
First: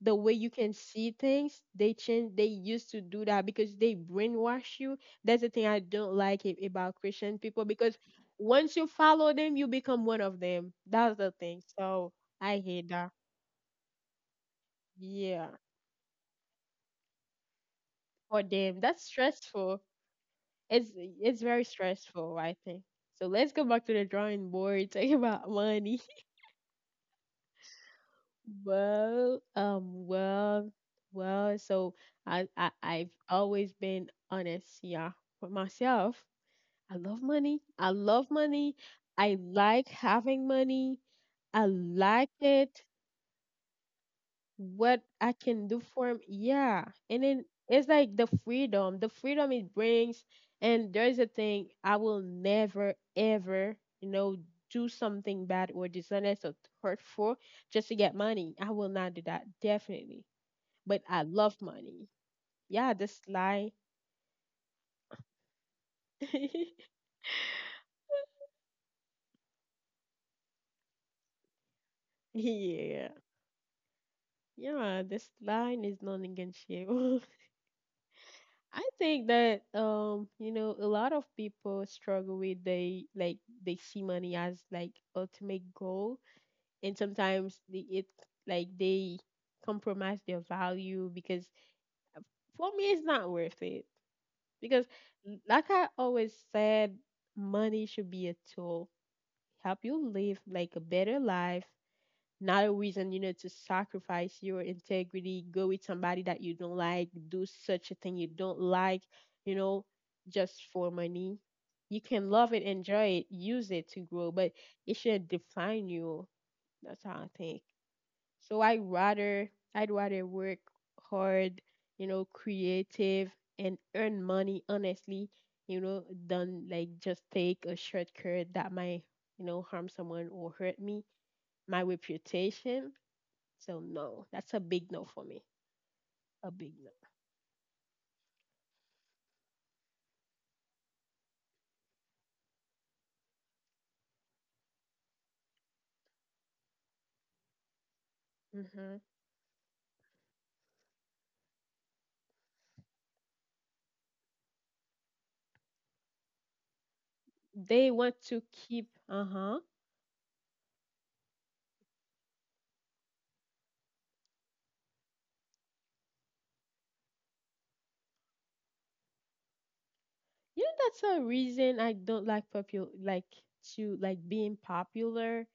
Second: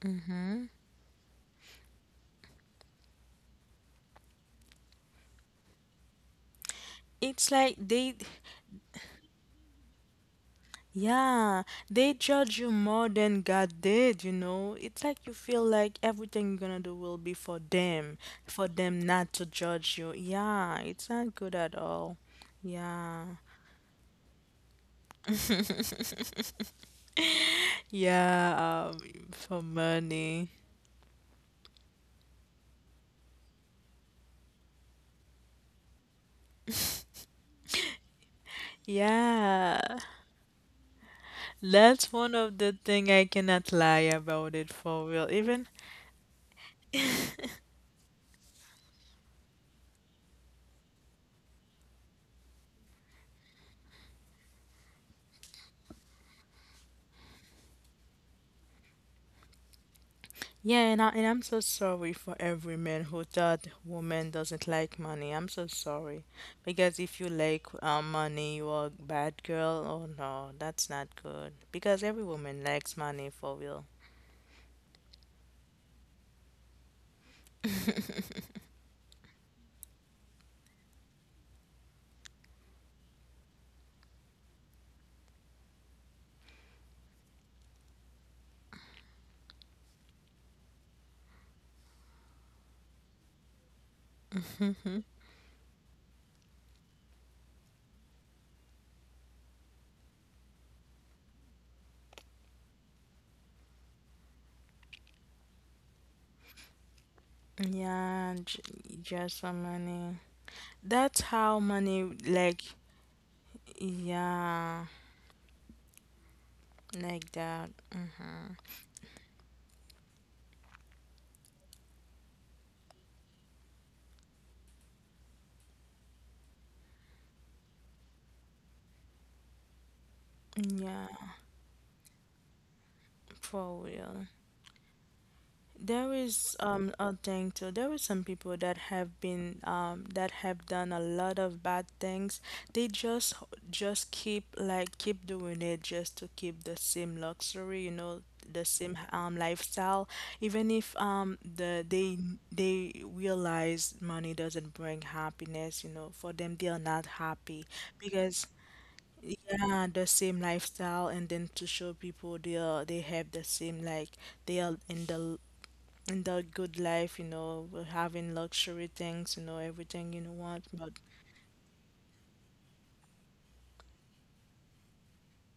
[SPEAKER 2] the way you can see things. They change. They used to do that because they brainwash you. That's the thing I don't like a- about Christian
[SPEAKER 1] It's
[SPEAKER 2] people,
[SPEAKER 1] like
[SPEAKER 2] because
[SPEAKER 1] they,
[SPEAKER 2] once you follow them, you become one of them. That's the thing.
[SPEAKER 1] yeah,
[SPEAKER 2] So.
[SPEAKER 1] they
[SPEAKER 2] I
[SPEAKER 1] judge you
[SPEAKER 2] hate
[SPEAKER 1] more
[SPEAKER 2] that.
[SPEAKER 1] than God did, you know. It's like you
[SPEAKER 2] Yeah.
[SPEAKER 1] feel like everything you're gonna do will be for them,
[SPEAKER 2] For
[SPEAKER 1] for
[SPEAKER 2] them,
[SPEAKER 1] them
[SPEAKER 2] that's
[SPEAKER 1] not to
[SPEAKER 2] stressful.
[SPEAKER 1] judge you. Yeah,
[SPEAKER 2] It's
[SPEAKER 1] it's not
[SPEAKER 2] it's
[SPEAKER 1] good
[SPEAKER 2] very
[SPEAKER 1] at all.
[SPEAKER 2] stressful, I think. So
[SPEAKER 1] Yeah.
[SPEAKER 2] let's go back to the drawing board, talk about money.
[SPEAKER 1] Yeah, um,
[SPEAKER 2] Well,
[SPEAKER 1] for
[SPEAKER 2] um,
[SPEAKER 1] money.
[SPEAKER 2] well, well, so I, I I've always been honest, yeah, with myself. I love money. I love money. I
[SPEAKER 1] Yeah,
[SPEAKER 2] like having money. I
[SPEAKER 1] that's
[SPEAKER 2] like
[SPEAKER 1] one of the
[SPEAKER 2] it.
[SPEAKER 1] thing I cannot lie about it
[SPEAKER 2] What
[SPEAKER 1] for
[SPEAKER 2] I
[SPEAKER 1] real.
[SPEAKER 2] can
[SPEAKER 1] Even
[SPEAKER 2] do for him. Yeah. And then it's like the freedom, the freedom it brings. And there's a thing I will never, ever, you know, do something bad or dishonest or hurtful just to get money. I will not do that. Definitely.
[SPEAKER 1] yeah,
[SPEAKER 2] But
[SPEAKER 1] and, I,
[SPEAKER 2] I
[SPEAKER 1] and I'm
[SPEAKER 2] love
[SPEAKER 1] so
[SPEAKER 2] money.
[SPEAKER 1] sorry for every
[SPEAKER 2] Yeah,
[SPEAKER 1] man
[SPEAKER 2] this
[SPEAKER 1] who thought
[SPEAKER 2] line.
[SPEAKER 1] woman doesn't like money. I'm so sorry. Because if you like uh, money, you are a bad girl. Oh no, that's not good. Because every woman likes
[SPEAKER 2] Yeah.
[SPEAKER 1] money for real.
[SPEAKER 2] Yeah, this line is non negotiable. I think that um, you know, a lot of people struggle with, they like they see money as like ultimate goal, and sometimes they, it like they compromise their value. Because for me it's not worth it, because l- like I always said, money should be a tool, help you live like a better life, not a reason, you know, to sacrifice your integrity, go with somebody that you don't like, do such a thing you
[SPEAKER 1] Yeah, j
[SPEAKER 2] don't like,
[SPEAKER 1] Just for
[SPEAKER 2] you know,
[SPEAKER 1] money.
[SPEAKER 2] just for
[SPEAKER 1] That's
[SPEAKER 2] money.
[SPEAKER 1] how money,
[SPEAKER 2] You can love
[SPEAKER 1] like,
[SPEAKER 2] it, enjoy it, use it to grow, but
[SPEAKER 1] yeah,
[SPEAKER 2] it shouldn't define you. That's how
[SPEAKER 1] like
[SPEAKER 2] I think.
[SPEAKER 1] that.
[SPEAKER 2] So I rather I'd rather work hard, you know, creative, and earn money honestly, you know, than like just take a shortcut that might, you know, harm someone or hurt me,
[SPEAKER 1] Yeah,
[SPEAKER 2] my reputation.
[SPEAKER 1] for
[SPEAKER 2] So
[SPEAKER 1] real.
[SPEAKER 2] no, that's a big no for me.
[SPEAKER 1] There
[SPEAKER 2] A
[SPEAKER 1] is
[SPEAKER 2] big
[SPEAKER 1] um
[SPEAKER 2] no.
[SPEAKER 1] a thing too. There are some people that have been um that have done a lot of bad things. They just just keep like keep doing it just to keep the same luxury, you know, the same
[SPEAKER 2] Hmm.
[SPEAKER 1] um lifestyle. Even if um the they they realize money doesn't bring happiness, you know, for them they are not happy
[SPEAKER 2] They want to
[SPEAKER 1] because
[SPEAKER 2] keep, uh-huh.
[SPEAKER 1] yeah, the same lifestyle, and then to show people they are they have the same like they are in the in the good life, you know, we're having luxury things, you know, everything you want,
[SPEAKER 2] You know,
[SPEAKER 1] but
[SPEAKER 2] that's a reason I don't like popular, like to like being popular.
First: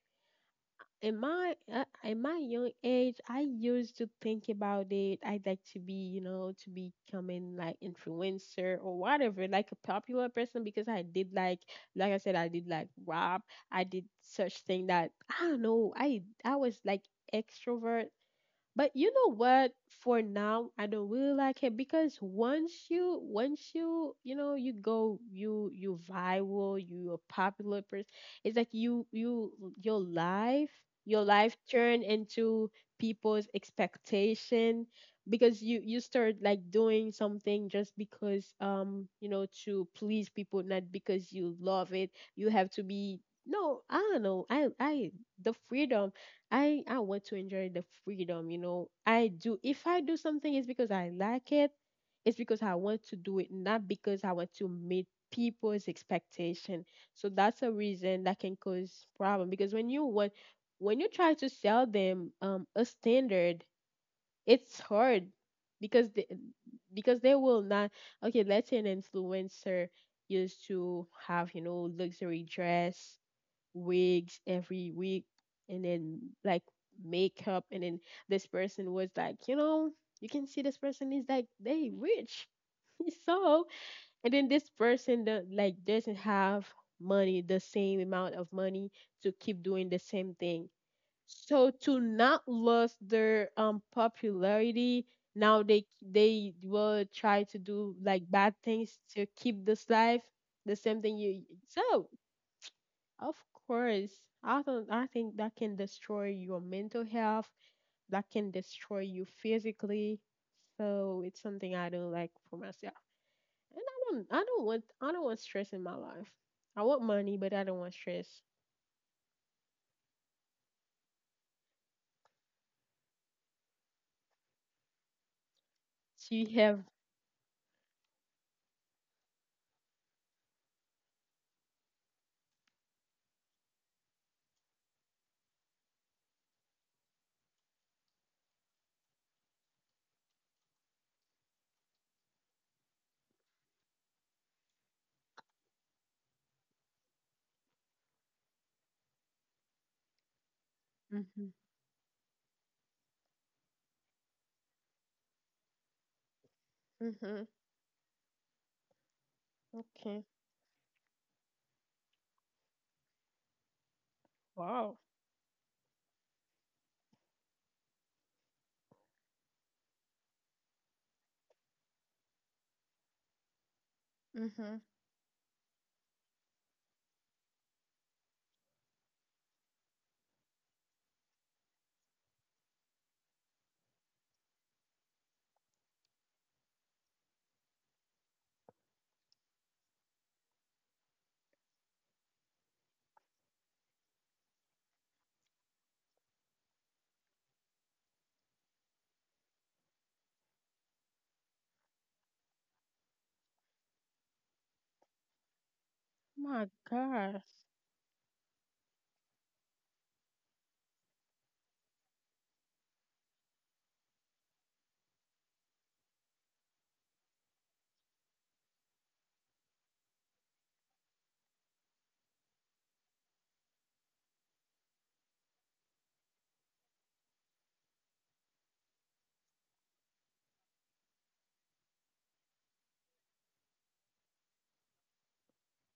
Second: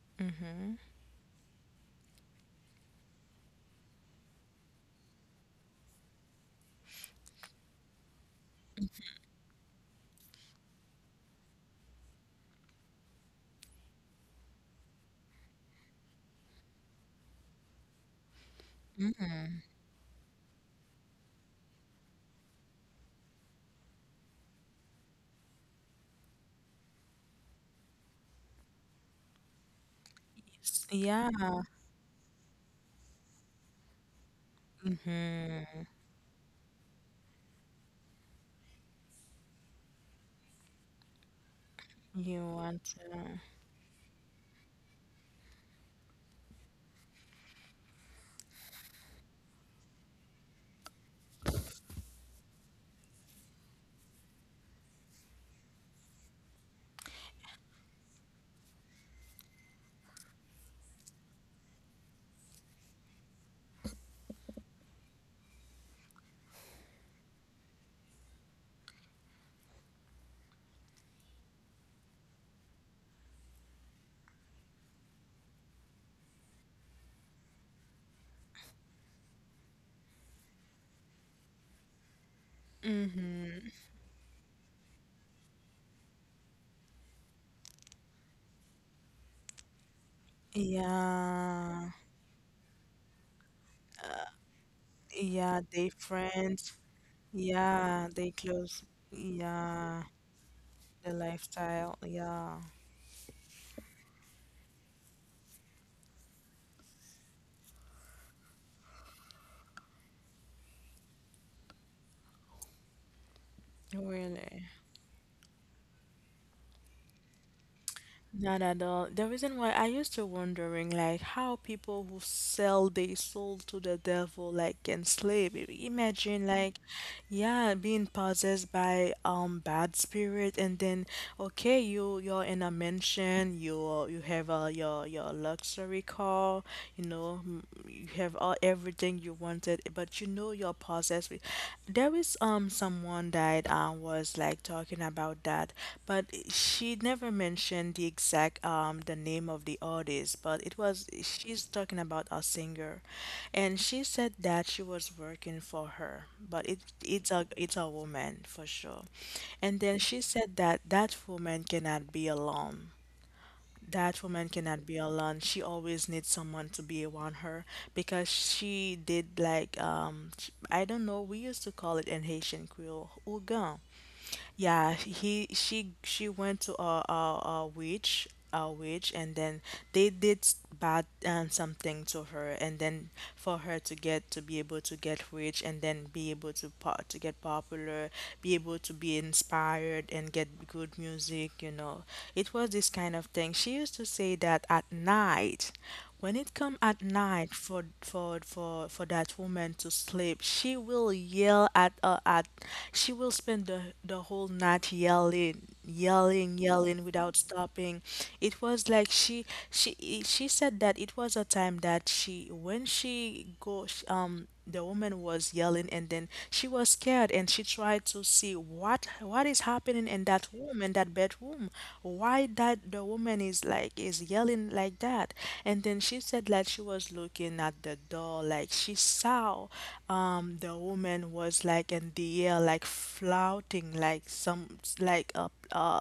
[SPEAKER 2] In my uh, in my young age, I used to think about it. I'd like to be, you know, to becoming like influencer or whatever, like a popular person, because I did like like I said, I did like rap. I did such thing that I don't know. I I was like extrovert. But you know what? For now, I don't really like it because once you, once you, you know, you go, you you viral, you a popular person. It's like you you your life, your
[SPEAKER 1] yeah,
[SPEAKER 2] life turn into people's expectation, because you you start like doing something just because um you know to please people, not because you love it.
[SPEAKER 1] you
[SPEAKER 2] You have to
[SPEAKER 1] want,
[SPEAKER 2] be,
[SPEAKER 1] uh,
[SPEAKER 2] no, I don't know. I I the freedom, I I want to enjoy the freedom, you know. I do, if I do something it's because I like it. It's because I want to do it, not because I want to meet people's expectation. So that's a reason that can cause problem, because when you want, when you try to sell them um a standard, it's hard because they, because they will not, okay, let's say an influencer used to have, you know, luxury dress, wigs every week, and then like makeup, and then this person was like, you know, you can see this person is like they rich. So, and then this person that like doesn't have money, the same amount of money to keep doing the same thing, so
[SPEAKER 1] yeah,
[SPEAKER 2] to not lose their um popularity, now
[SPEAKER 1] yeah,
[SPEAKER 2] they
[SPEAKER 1] they
[SPEAKER 2] they
[SPEAKER 1] friends,
[SPEAKER 2] will try to do
[SPEAKER 1] yeah,
[SPEAKER 2] like
[SPEAKER 1] they
[SPEAKER 2] bad
[SPEAKER 1] close,
[SPEAKER 2] things to keep this
[SPEAKER 1] yeah,
[SPEAKER 2] life, the same
[SPEAKER 1] the
[SPEAKER 2] thing you,
[SPEAKER 1] lifestyle,
[SPEAKER 2] so
[SPEAKER 1] yeah,
[SPEAKER 2] of course, I don't, I think that can destroy your mental health, that can destroy you physically. So it's something I don't like for myself. And I don't, I don't
[SPEAKER 1] really.
[SPEAKER 2] want I don't want stress in my life. I want money, but I don't want stress.
[SPEAKER 1] Not at all. The reason why I used to wondering like how people who sell their soul to the devil like can slave. I-
[SPEAKER 2] So you
[SPEAKER 1] Imagine like
[SPEAKER 2] have,
[SPEAKER 1] yeah, being possessed by um bad spirit and then okay, you you're in a mansion, you you have uh, your your luxury car, you know, m- you have all everything you wanted, but you know your process. Wi- There is um someone that uh, was like talking about that, but she never mentioned the exact um the name of the artist, but it was
[SPEAKER 2] mm-hmm,
[SPEAKER 1] she's talking about a singer, and she said that she was working for her, but it it's
[SPEAKER 2] mm-hmm,
[SPEAKER 1] a it's a woman for sure, and then she
[SPEAKER 2] okay.
[SPEAKER 1] said that that woman cannot be alone, that woman cannot
[SPEAKER 2] Wow.
[SPEAKER 1] be alone. She always needs someone to be around her because she did like um sh- I don't know, we used to call it in Haitian Creole, ougan.
[SPEAKER 2] Mm-hmm.
[SPEAKER 1] Yeah, he she she went to a a, a witch, a witch and then they did s- bad um, something to her and then for her to get to be able to get rich and then be able to po to get popular, be able to be inspired and get good music, you know, it was this kind of thing she used to say that at night when it come at night for for for for that woman to sleep, she will yell at uh, at she will spend the the whole night yelling, yelling,
[SPEAKER 2] My
[SPEAKER 1] yelling without
[SPEAKER 2] gosh.
[SPEAKER 1] stopping. It was like she she i- she said that it was a time that she when she go sh- um the woman was yelling and then and she was scared and she tried to see what what is happening in that room, in that bedroom, why that the woman is like is yelling like that, and then she said that she was looking at the door like she saw um the woman was like in the air, like flouting, like some, like a uh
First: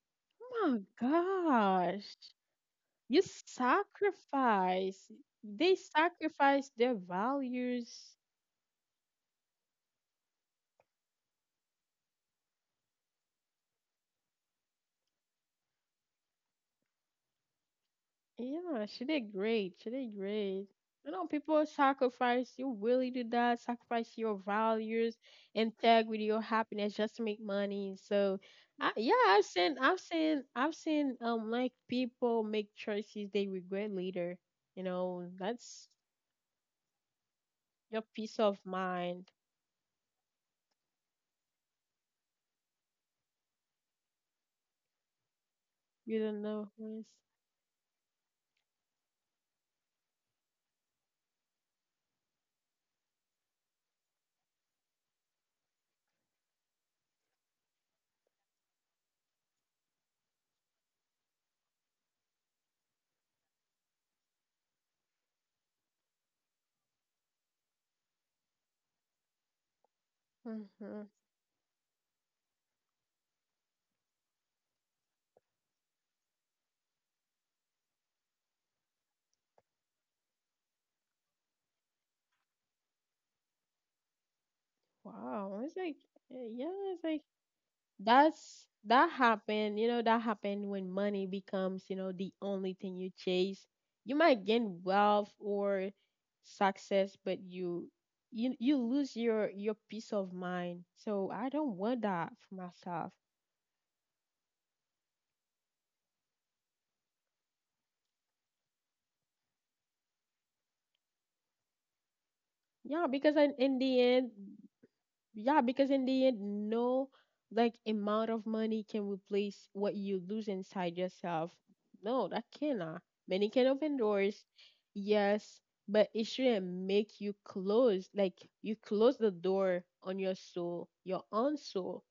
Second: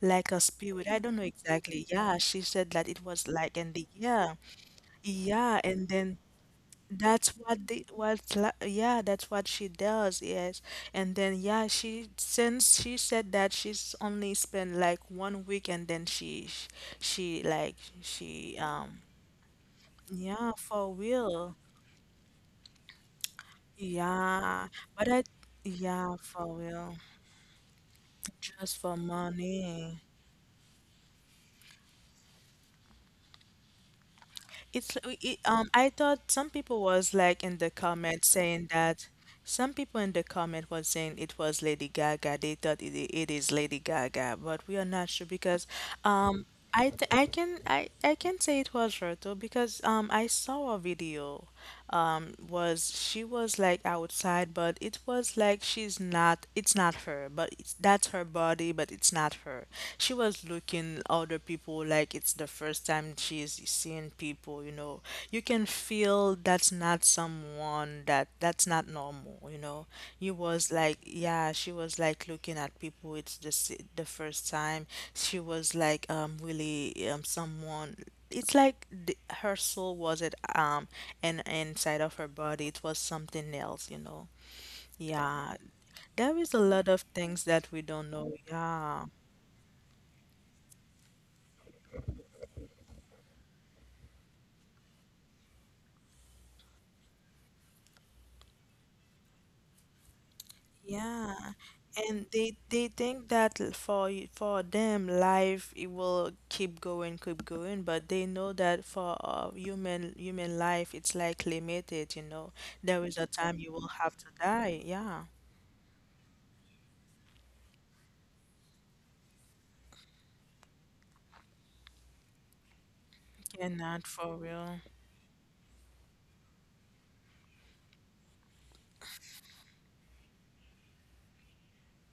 [SPEAKER 1] like a
[SPEAKER 2] My
[SPEAKER 1] spirit, I don't know exactly.
[SPEAKER 2] gosh.
[SPEAKER 1] Yeah, she said that it
[SPEAKER 2] You
[SPEAKER 1] was like in the air.
[SPEAKER 2] sacrifice.
[SPEAKER 1] Yeah,
[SPEAKER 2] They
[SPEAKER 1] and then
[SPEAKER 2] sacrifice their
[SPEAKER 1] that's what the
[SPEAKER 2] values.
[SPEAKER 1] what la- yeah, that's what she does, yes. And then yeah, she since she said that she's only spent like one week and then she sh- she like she
[SPEAKER 2] Yeah,
[SPEAKER 1] um
[SPEAKER 2] she did great. She did
[SPEAKER 1] Yeah,
[SPEAKER 2] great.
[SPEAKER 1] for
[SPEAKER 2] You know,
[SPEAKER 1] real.
[SPEAKER 2] people sacrifice, you really do that, sacrifice your
[SPEAKER 1] Yeah. But
[SPEAKER 2] values,
[SPEAKER 1] I yeah,
[SPEAKER 2] integrity, your
[SPEAKER 1] for real.
[SPEAKER 2] happiness just to make money. So,
[SPEAKER 1] Just
[SPEAKER 2] I,
[SPEAKER 1] for
[SPEAKER 2] yeah, I've seen,
[SPEAKER 1] money.
[SPEAKER 2] I've seen, I've seen, um, like people make choices they regret later. You
[SPEAKER 1] It's uh,
[SPEAKER 2] know,
[SPEAKER 1] it, um
[SPEAKER 2] that's
[SPEAKER 1] I thought some people was like in the
[SPEAKER 2] your
[SPEAKER 1] comment
[SPEAKER 2] peace of
[SPEAKER 1] saying that,
[SPEAKER 2] mind.
[SPEAKER 1] some people in the comment was saying it was Lady Gaga. They thought it, it is Lady Gaga, but we are not sure because
[SPEAKER 2] You don't
[SPEAKER 1] um
[SPEAKER 2] know.
[SPEAKER 1] I th
[SPEAKER 2] Yes.
[SPEAKER 1] I can I I can say it was her though because um I saw a video, um was she was like outside but it was like she's not, it's not her, but it's that's her body but it's not her. She was looking other people like it's the first time she's seeing people, you know, you can can feel that's not someone that that's not normal, you know. You was like
[SPEAKER 2] Mm-hmm.
[SPEAKER 1] yeah, she was like looking at people it's the s- the first time. She was like um really um someone, it's like the, her soul wasn't um and inside of her body it was something else, you know. Yeah,
[SPEAKER 2] Wow. It's like,
[SPEAKER 1] there
[SPEAKER 2] eh,
[SPEAKER 1] is a
[SPEAKER 2] yeah,
[SPEAKER 1] lot of
[SPEAKER 2] it's like,
[SPEAKER 1] things that we don't know.
[SPEAKER 2] that's
[SPEAKER 1] Yeah
[SPEAKER 2] that happened, you know, that happened when money becomes, you know, the only thing you chase. You might gain wealth or success, but you you you lose your your peace of mind. So I
[SPEAKER 1] Yeah,
[SPEAKER 2] don't want
[SPEAKER 1] and
[SPEAKER 2] that
[SPEAKER 1] they
[SPEAKER 2] for
[SPEAKER 1] they
[SPEAKER 2] myself.
[SPEAKER 1] think that l- for y- for them life it will keep going, keep going, but they know that for uh, human human life it's like limited, you know. There
[SPEAKER 2] Yeah,
[SPEAKER 1] is a
[SPEAKER 2] because in,
[SPEAKER 1] time you
[SPEAKER 2] in
[SPEAKER 1] will
[SPEAKER 2] the
[SPEAKER 1] have to
[SPEAKER 2] end,
[SPEAKER 1] die. Yeah,
[SPEAKER 2] yeah, because in the end, no like amount of money can replace what you lose inside yourself. No, that cannot. Money can open
[SPEAKER 1] cannot for
[SPEAKER 2] doors,
[SPEAKER 1] real.
[SPEAKER 2] yes, but it shouldn't make you close. Like you close the door on your soul, your own soul.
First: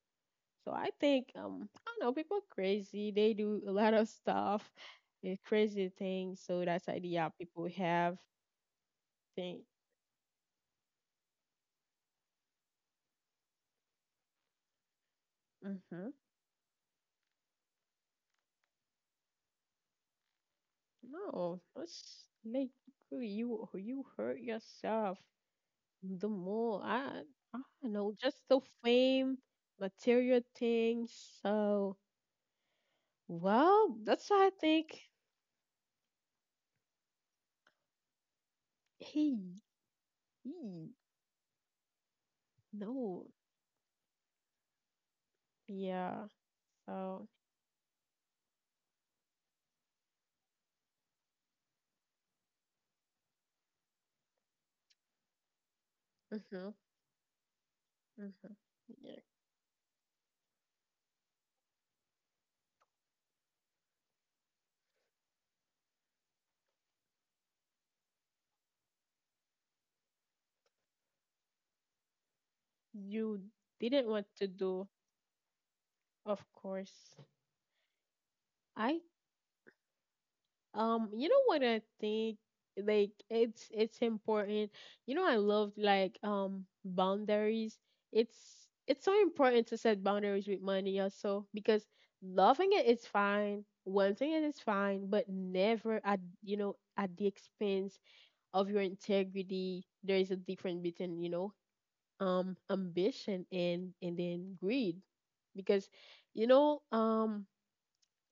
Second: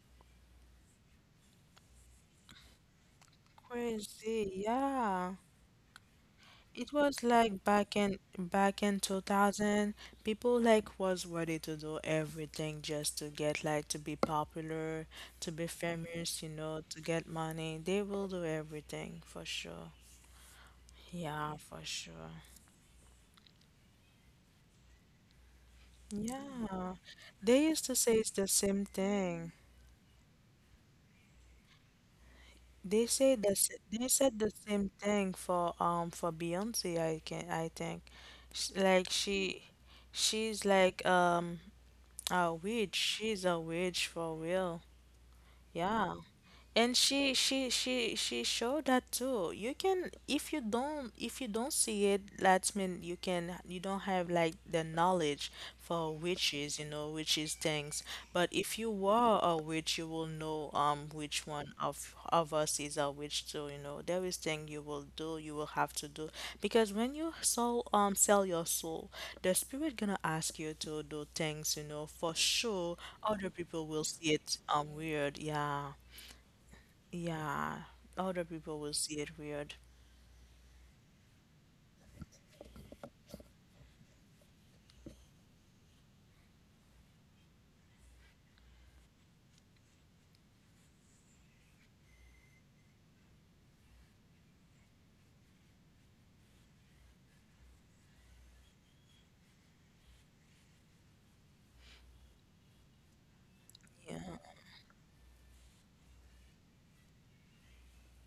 [SPEAKER 2] So I think um I don't know, people crazy. They do a lot of
[SPEAKER 1] Crazy.
[SPEAKER 2] stuff,
[SPEAKER 1] Yeah.
[SPEAKER 2] eh, crazy things. So that's
[SPEAKER 1] It was
[SPEAKER 2] idea
[SPEAKER 1] like
[SPEAKER 2] people
[SPEAKER 1] back
[SPEAKER 2] have.
[SPEAKER 1] in back in
[SPEAKER 2] Think.
[SPEAKER 1] two thousand, people like was ready to do everything just to get like to be popular, to be
[SPEAKER 2] Hmm.
[SPEAKER 1] famous, you know, to get money. They will do everything for sure. Yeah,
[SPEAKER 2] No,
[SPEAKER 1] for
[SPEAKER 2] that's
[SPEAKER 1] sure.
[SPEAKER 2] like you you hurt yourself the more.
[SPEAKER 1] Yeah.
[SPEAKER 2] I I
[SPEAKER 1] They used
[SPEAKER 2] don't
[SPEAKER 1] to
[SPEAKER 2] know,
[SPEAKER 1] say it's
[SPEAKER 2] just
[SPEAKER 1] the
[SPEAKER 2] the
[SPEAKER 1] same
[SPEAKER 2] fame,
[SPEAKER 1] thing.
[SPEAKER 2] material things. So
[SPEAKER 1] They say the s-
[SPEAKER 2] well,
[SPEAKER 1] they
[SPEAKER 2] that's
[SPEAKER 1] said
[SPEAKER 2] why I
[SPEAKER 1] the same
[SPEAKER 2] think
[SPEAKER 1] thing for um for Beyonce, I can I think. Sh- Like
[SPEAKER 2] he,
[SPEAKER 1] she she's
[SPEAKER 2] he
[SPEAKER 1] like um a witch.
[SPEAKER 2] no,
[SPEAKER 1] She's a witch for real. Yeah,
[SPEAKER 2] yeah.
[SPEAKER 1] and
[SPEAKER 2] So
[SPEAKER 1] she she she she showed that too. You can, if you don't, if you don't see it, that's mean you can, you don't have like the knowledge for
[SPEAKER 2] mm-hmm,
[SPEAKER 1] witches, you know, witches things,
[SPEAKER 2] mm-hmm.
[SPEAKER 1] but if you
[SPEAKER 2] Yeah.
[SPEAKER 1] were a witch you will know um which one of of us is a witch too, you know. There is thing you will do, you will have to do, because when you soul um sell your soul the spirit gonna ask you to do things, you know, for sure
[SPEAKER 2] You
[SPEAKER 1] other people will
[SPEAKER 2] didn't want
[SPEAKER 1] see
[SPEAKER 2] to
[SPEAKER 1] it
[SPEAKER 2] do,
[SPEAKER 1] um weird. Yeah,
[SPEAKER 2] of course.
[SPEAKER 1] yeah, other people will
[SPEAKER 2] I
[SPEAKER 1] see it weird.
[SPEAKER 2] Um, you know what I think? Like it's it's important. You know, I love like um boundaries. It's it's so important to set boundaries with money also because loving it is fine, wanting it is fine, but never at, you know, at the expense of your integrity. There is a difference between, you know, um ambition and and
[SPEAKER 1] Yeah.
[SPEAKER 2] then greed because, you know, um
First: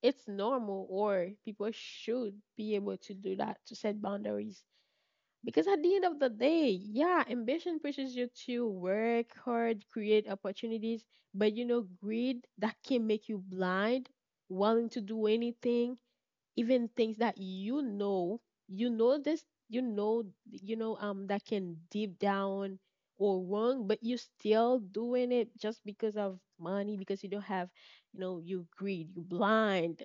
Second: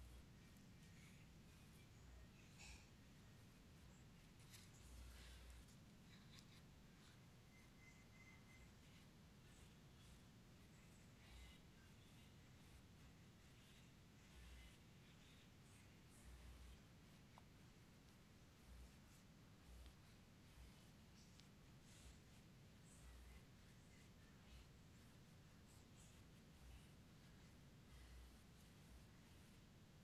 [SPEAKER 2] it's normal, or people should be able to do that, to set boundaries, because at the end of the day, yeah, ambition pushes you to work hard, create opportunities, but, you know, greed, that can make you blind, willing to do anything, even things that you know, you know this you know you know um that can deep down or wrong, but you're still doing it just because of money, because you don't have, you know, you greed, you blind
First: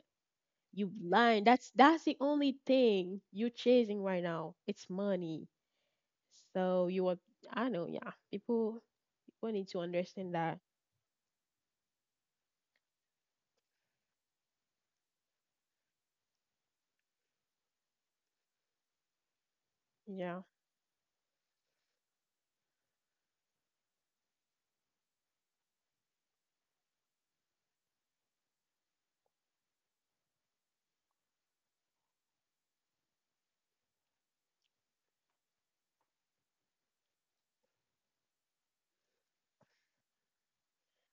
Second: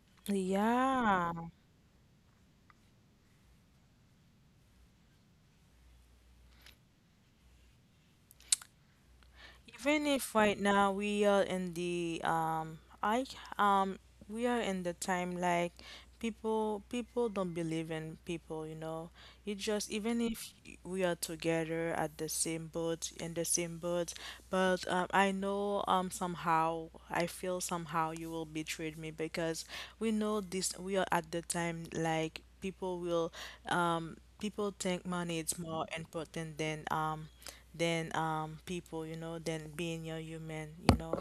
[SPEAKER 2] you
[SPEAKER 1] Yeah.
[SPEAKER 2] blind. That's that's the only thing you're chasing right now. It's money. So you are. I know. Yeah. People people need to
[SPEAKER 1] Even if
[SPEAKER 2] understand
[SPEAKER 1] right
[SPEAKER 2] that.
[SPEAKER 1] now we are in the um I um we are in the time like people, people don't believe in people, you know. It just even
[SPEAKER 2] Yeah.
[SPEAKER 1] if we are together at the same boat, in the same boat, but um, I know um somehow I feel somehow you will betray me because we know this, we are at the time like people will um people think money is more important than um than um people, you know, than being a human, you know.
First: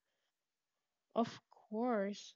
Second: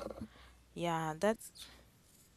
[SPEAKER 1] Yeah,
[SPEAKER 2] Of
[SPEAKER 1] that's
[SPEAKER 2] course.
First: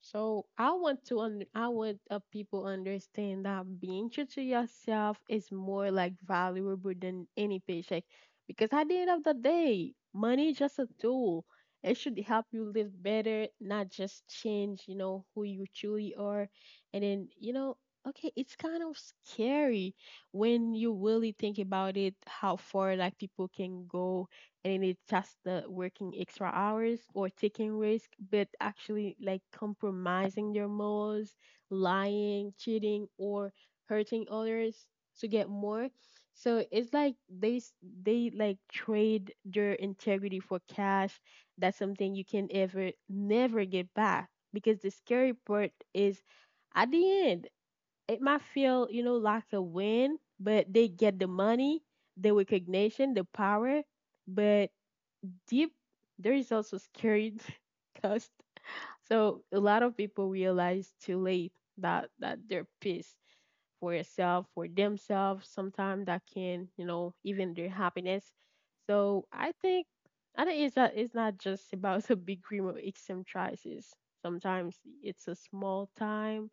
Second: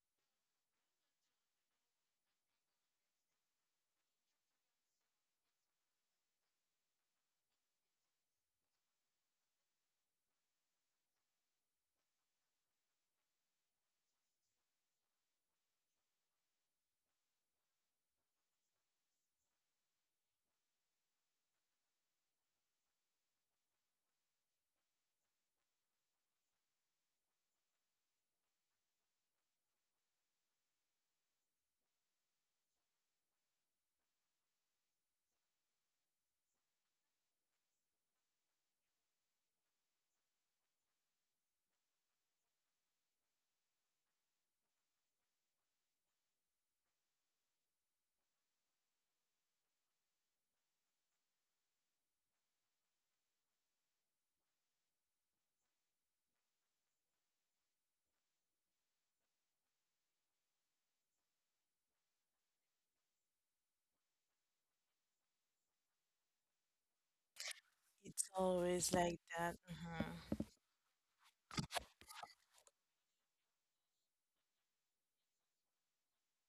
[SPEAKER 2] So I want to un- I want, uh, people understand that being true to yourself is more like valuable than any paycheck, because at the end of the day, money is just a tool. It should help you live better, not just change, you know, who you truly are. And then, you know, okay, it's kind of scary when you really think about it, how far like people can go, and it's just the working extra hours or taking risk, but actually like compromising your morals, lying, cheating, or hurting others to get more. So it's like they s- they like trade their integrity for cash. That's something you can ever never get back, because the scary part is at the end it might feel, you know, like a win, but they get the money, the recognition, the power, but deep, there is also scary cost. So a lot of people realize too late that that they're pissed for yourself, for themselves. Sometimes that can, you know, even their happiness.
[SPEAKER 1] it's always like
[SPEAKER 2] So I
[SPEAKER 1] that.
[SPEAKER 2] think I
[SPEAKER 1] hmm
[SPEAKER 2] think it's not it's not just about a big dream of eccentricities. Sometimes it's a small time,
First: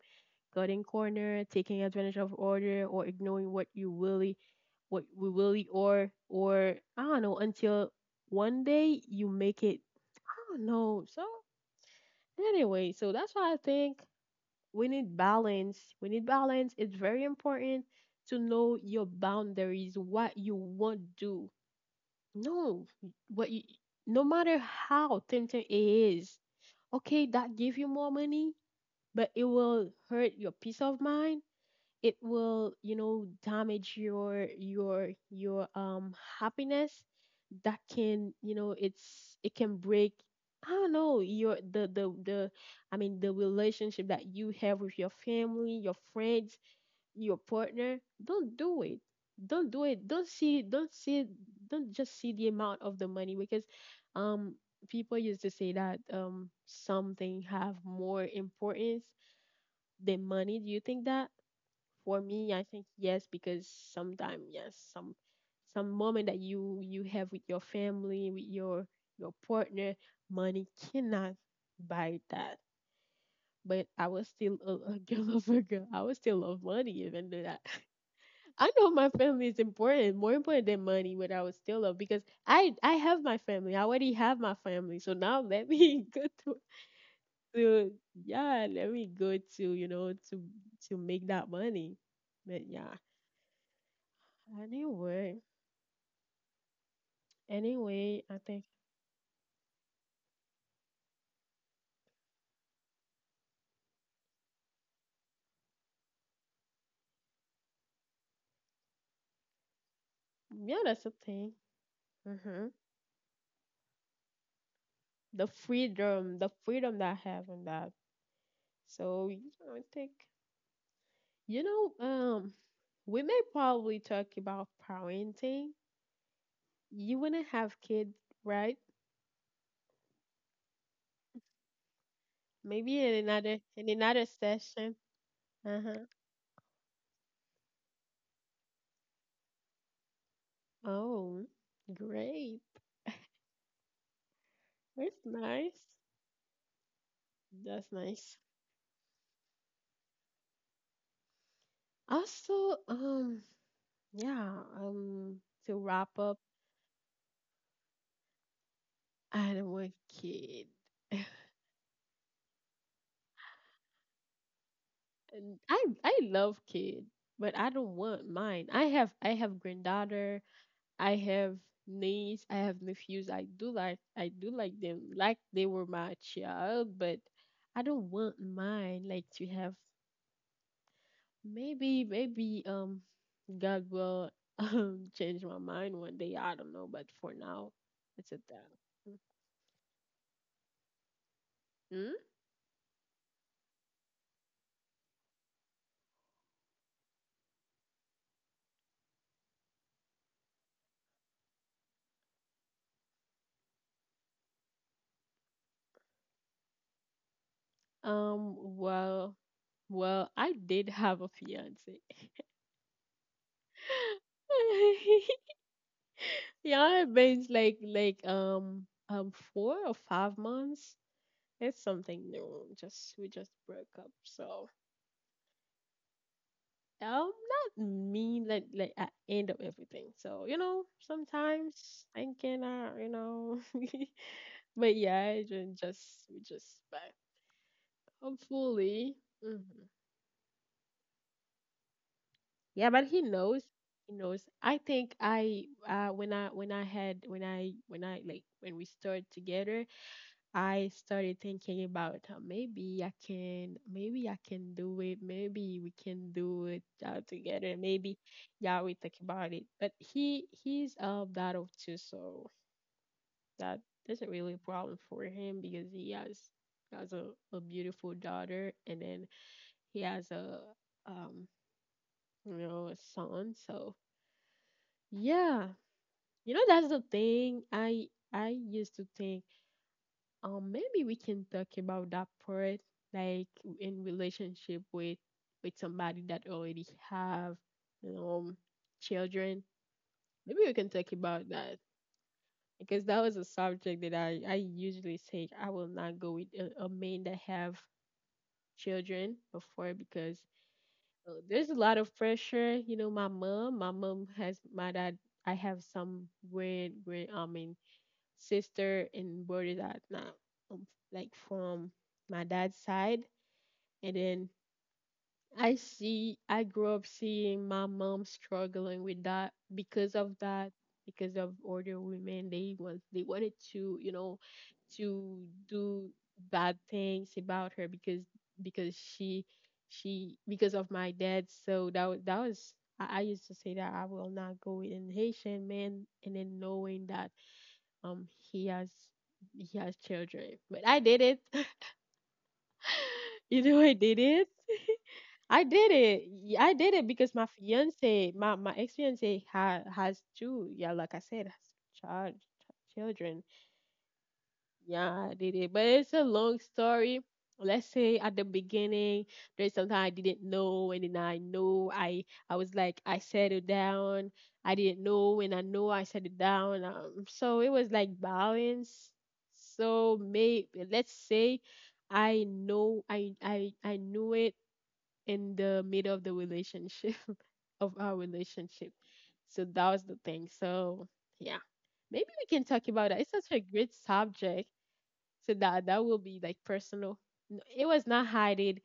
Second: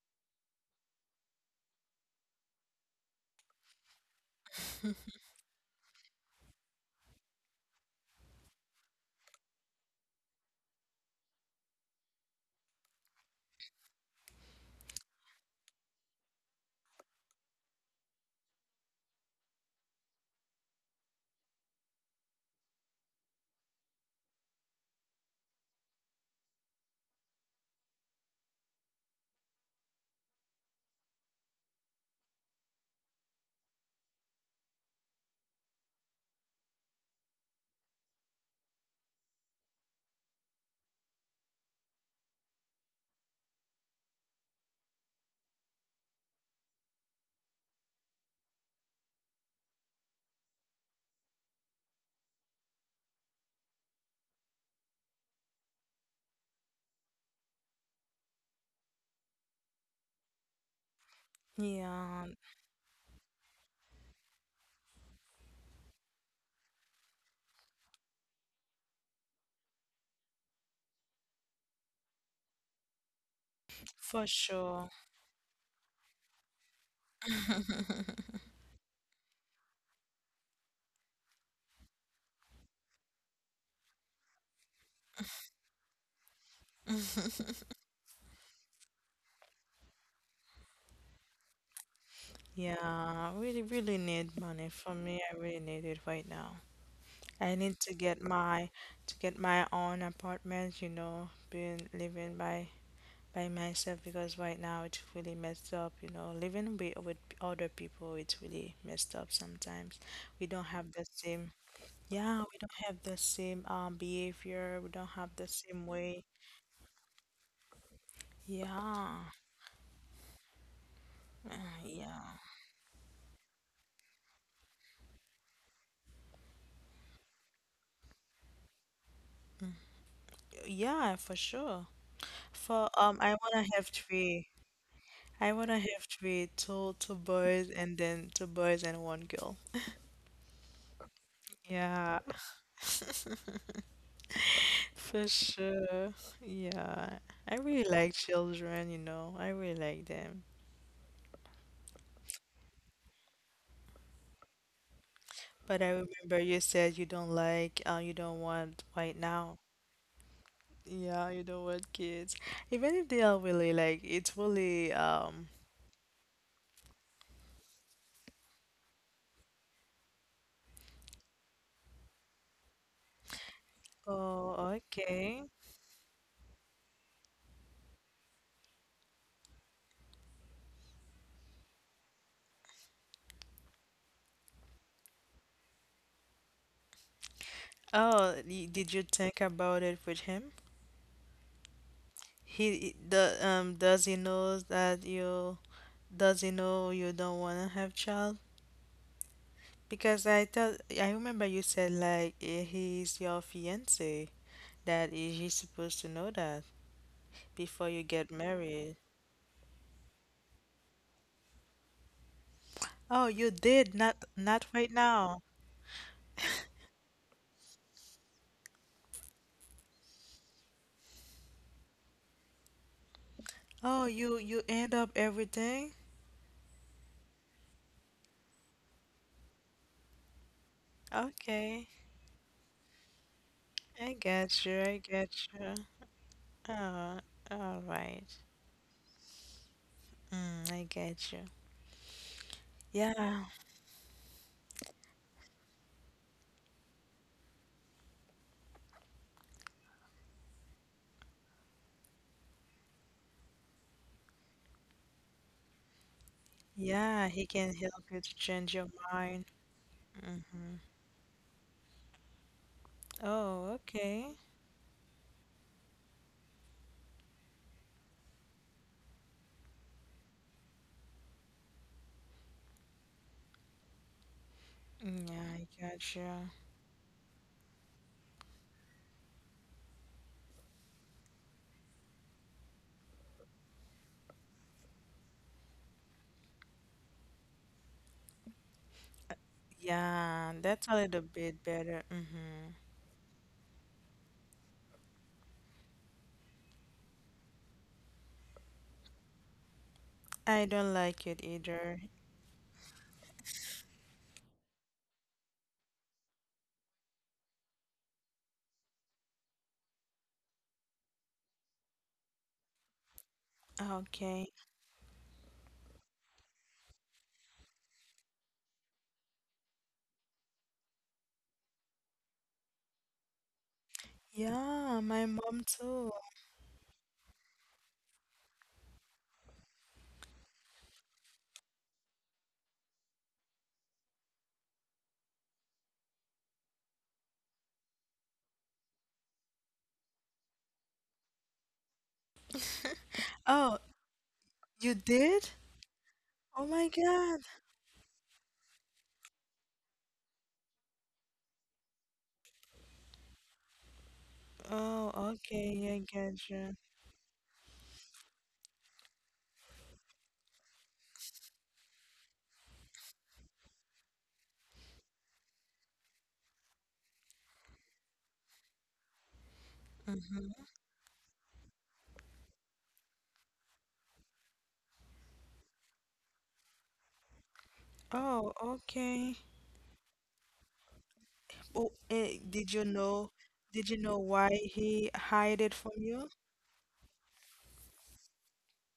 [SPEAKER 2] cutting corner, taking advantage of order, or ignoring what you really, what we really, or or I don't know, until one day you make it. I don't know. So anyway, so that's why I think we need balance. We need balance. It's very important to know your boundaries, what you won't do. No, what you, no matter how tempting it is, okay, that give you more money, but it will hurt your peace of mind, it will, you know, damage your your your um happiness, that can, you know, it's it can break, I don't know, your the the the I mean the relationship that you have with your family, your friends, your partner. Don't do it. Don't do it. Don't see don't see don't just see the amount of the money, because um people used to say that um something have more importance than money. Do you think that? For
[SPEAKER 1] Yeah,
[SPEAKER 2] me, I think yes, because sometimes yes, some some moment that you you have with your family, with your your partner, money cannot buy that. But I
[SPEAKER 1] for
[SPEAKER 2] was still
[SPEAKER 1] sure.
[SPEAKER 2] a, a girl lover girl. I was still love money even though that. I know my family is important, more important than money, but I was still love because I I have my family. I already have my family. So now let me go to, to yeah, let me go to, you know, to to make that money. But
[SPEAKER 1] Yeah,
[SPEAKER 2] yeah,
[SPEAKER 1] I really, really need money. For me,
[SPEAKER 2] anyway,
[SPEAKER 1] I really need it right now. I need to
[SPEAKER 2] anyway,
[SPEAKER 1] get
[SPEAKER 2] I think
[SPEAKER 1] my to get my own apartment, you know, being living by by myself because right now it's really messed up, you know. Living with with other people, it's really messed up sometimes. We
[SPEAKER 2] yeah,
[SPEAKER 1] don't have
[SPEAKER 2] that's a
[SPEAKER 1] the
[SPEAKER 2] thing.
[SPEAKER 1] same, yeah, we
[SPEAKER 2] Hmm.
[SPEAKER 1] don't have the same um behavior. We don't have
[SPEAKER 2] The
[SPEAKER 1] the same way.
[SPEAKER 2] freedom, the freedom that I have in that.
[SPEAKER 1] Yeah,
[SPEAKER 2] So you know, I think, you know,
[SPEAKER 1] yeah,
[SPEAKER 2] um, we may probably talk about parenting. You wanna have kids, right?
[SPEAKER 1] yeah, for sure. For
[SPEAKER 2] Maybe in
[SPEAKER 1] um, I
[SPEAKER 2] another,
[SPEAKER 1] wanna
[SPEAKER 2] in
[SPEAKER 1] have
[SPEAKER 2] another
[SPEAKER 1] three.
[SPEAKER 2] session.
[SPEAKER 1] I
[SPEAKER 2] Uh
[SPEAKER 1] wanna
[SPEAKER 2] huh.
[SPEAKER 1] have three, two, two boys, and then two boys and one girl.
[SPEAKER 2] Oh,
[SPEAKER 1] Yeah,
[SPEAKER 2] great. That's
[SPEAKER 1] for
[SPEAKER 2] nice.
[SPEAKER 1] sure. Yeah, I
[SPEAKER 2] That's
[SPEAKER 1] really like
[SPEAKER 2] nice.
[SPEAKER 1] children. You know, I really like them.
[SPEAKER 2] Also, um, yeah, um, to
[SPEAKER 1] But I
[SPEAKER 2] wrap up,
[SPEAKER 1] remember you said you don't like, uh, you don't want right
[SPEAKER 2] I
[SPEAKER 1] now.
[SPEAKER 2] don't want kids.
[SPEAKER 1] Yeah, you know what, kids. Even if they are really like, it's really um.
[SPEAKER 2] And I I love kids, but I don't want mine. I have I have granddaughter, I have niece, I have nephews. I do like I do
[SPEAKER 1] Oh,
[SPEAKER 2] like them like
[SPEAKER 1] okay.
[SPEAKER 2] they were my child, but I don't want mine like to have, maybe maybe um God will um change my mind one day. I don't know, but for now it's a
[SPEAKER 1] Oh, y- did you
[SPEAKER 2] that.
[SPEAKER 1] think about it with him?
[SPEAKER 2] Mhm.
[SPEAKER 1] He the um does he know that you, does he know you don't wanna have child? Because I thought I remember you said like eh, he's your fiance that he- he's supposed to know that before you get
[SPEAKER 2] Um
[SPEAKER 1] married.
[SPEAKER 2] well, well, I did have a fiance.
[SPEAKER 1] Oh, you did not, not right now.
[SPEAKER 2] Yeah, it been like like um um four or five months. It's something new. Just we just broke
[SPEAKER 1] Oh,
[SPEAKER 2] up,
[SPEAKER 1] you you
[SPEAKER 2] so
[SPEAKER 1] end up everything?
[SPEAKER 2] um not mean like like I end up everything. So you know
[SPEAKER 1] Okay.
[SPEAKER 2] sometimes thinking, uh you know,
[SPEAKER 1] I get you.
[SPEAKER 2] but
[SPEAKER 1] I
[SPEAKER 2] yeah,
[SPEAKER 1] get
[SPEAKER 2] I ju-
[SPEAKER 1] you.
[SPEAKER 2] just we just back
[SPEAKER 1] Oh, all right.
[SPEAKER 2] hopefully. Hmm.
[SPEAKER 1] Mm, I get you.
[SPEAKER 2] Yeah, but he
[SPEAKER 1] Yeah,
[SPEAKER 2] knows. He knows. I think I uh when I when I had when I when I like when we started together. I started thinking about, uh, maybe I can, maybe I can do it. Maybe we can do it,
[SPEAKER 1] yeah,
[SPEAKER 2] uh,
[SPEAKER 1] he can
[SPEAKER 2] together.
[SPEAKER 1] help you
[SPEAKER 2] Maybe,
[SPEAKER 1] to change
[SPEAKER 2] yeah,
[SPEAKER 1] your
[SPEAKER 2] we think
[SPEAKER 1] mind.
[SPEAKER 2] about it. But he
[SPEAKER 1] Mm-hmm.
[SPEAKER 2] he's of that of too, so
[SPEAKER 1] Oh,
[SPEAKER 2] that
[SPEAKER 1] okay.
[SPEAKER 2] isn't really a problem for him because he has has a, a beautiful daughter, and then he has a, um you know, a son. So
[SPEAKER 1] Mm, yeah, I
[SPEAKER 2] yeah,
[SPEAKER 1] got you.
[SPEAKER 2] you know, that's the thing. I I used to think, um maybe we can talk about that part, like in relationship with with somebody that already have um children,
[SPEAKER 1] Yeah,
[SPEAKER 2] maybe we
[SPEAKER 1] that's
[SPEAKER 2] can
[SPEAKER 1] a
[SPEAKER 2] talk
[SPEAKER 1] little
[SPEAKER 2] about
[SPEAKER 1] bit
[SPEAKER 2] that,
[SPEAKER 1] better. Mm-hmm.
[SPEAKER 2] because that was a subject that i i usually say I will not go with a, a man that have children before because,
[SPEAKER 1] I don't like it
[SPEAKER 2] uh, there's a
[SPEAKER 1] either.
[SPEAKER 2] lot of pressure, you know, my mom my mom has my dad, I have some weird weird, I mean, sister and brother that now, um, like from my dad's side, and
[SPEAKER 1] Okay.
[SPEAKER 2] then I see, I grew up seeing my mom struggling with that, because of that, because of older women, they want they wanted to, you know,
[SPEAKER 1] Yeah, my
[SPEAKER 2] to
[SPEAKER 1] mom too.
[SPEAKER 2] do bad things about her, because because she she because of my dad, so that was that was I, I used to say that I will not go with an Haitian man, and then knowing that um he has he has children, but I did it. You
[SPEAKER 1] Oh,
[SPEAKER 2] know, I did it.
[SPEAKER 1] you did?
[SPEAKER 2] I did it,
[SPEAKER 1] Oh
[SPEAKER 2] Y- I
[SPEAKER 1] my
[SPEAKER 2] did it,
[SPEAKER 1] God.
[SPEAKER 2] because my fiance, my my ex fiance, ha, has two, yeah, like I said, has child children,
[SPEAKER 1] Oh,
[SPEAKER 2] yeah, I did it.
[SPEAKER 1] okay. I
[SPEAKER 2] But it's a
[SPEAKER 1] get
[SPEAKER 2] long
[SPEAKER 1] you.
[SPEAKER 2] story. Let's say at the beginning, there's something I didn't know, and then I know I I was like I settled down. I didn't know, and I know I settled down. Um, so it was like balance. So
[SPEAKER 1] Mm-hmm.
[SPEAKER 2] maybe let's say I know I I I knew it in the middle of the relationship of our
[SPEAKER 1] Oh,
[SPEAKER 2] relationship.
[SPEAKER 1] okay.
[SPEAKER 2] So that was the thing. So yeah,
[SPEAKER 1] Oh,
[SPEAKER 2] maybe
[SPEAKER 1] eh,
[SPEAKER 2] we
[SPEAKER 1] did
[SPEAKER 2] can
[SPEAKER 1] you
[SPEAKER 2] talk about
[SPEAKER 1] know?
[SPEAKER 2] that. It's such a
[SPEAKER 1] Did you
[SPEAKER 2] great
[SPEAKER 1] know why
[SPEAKER 2] subject,
[SPEAKER 1] he hide
[SPEAKER 2] so
[SPEAKER 1] it from
[SPEAKER 2] that that
[SPEAKER 1] you?
[SPEAKER 2] will be like personal. N- it was not hiding,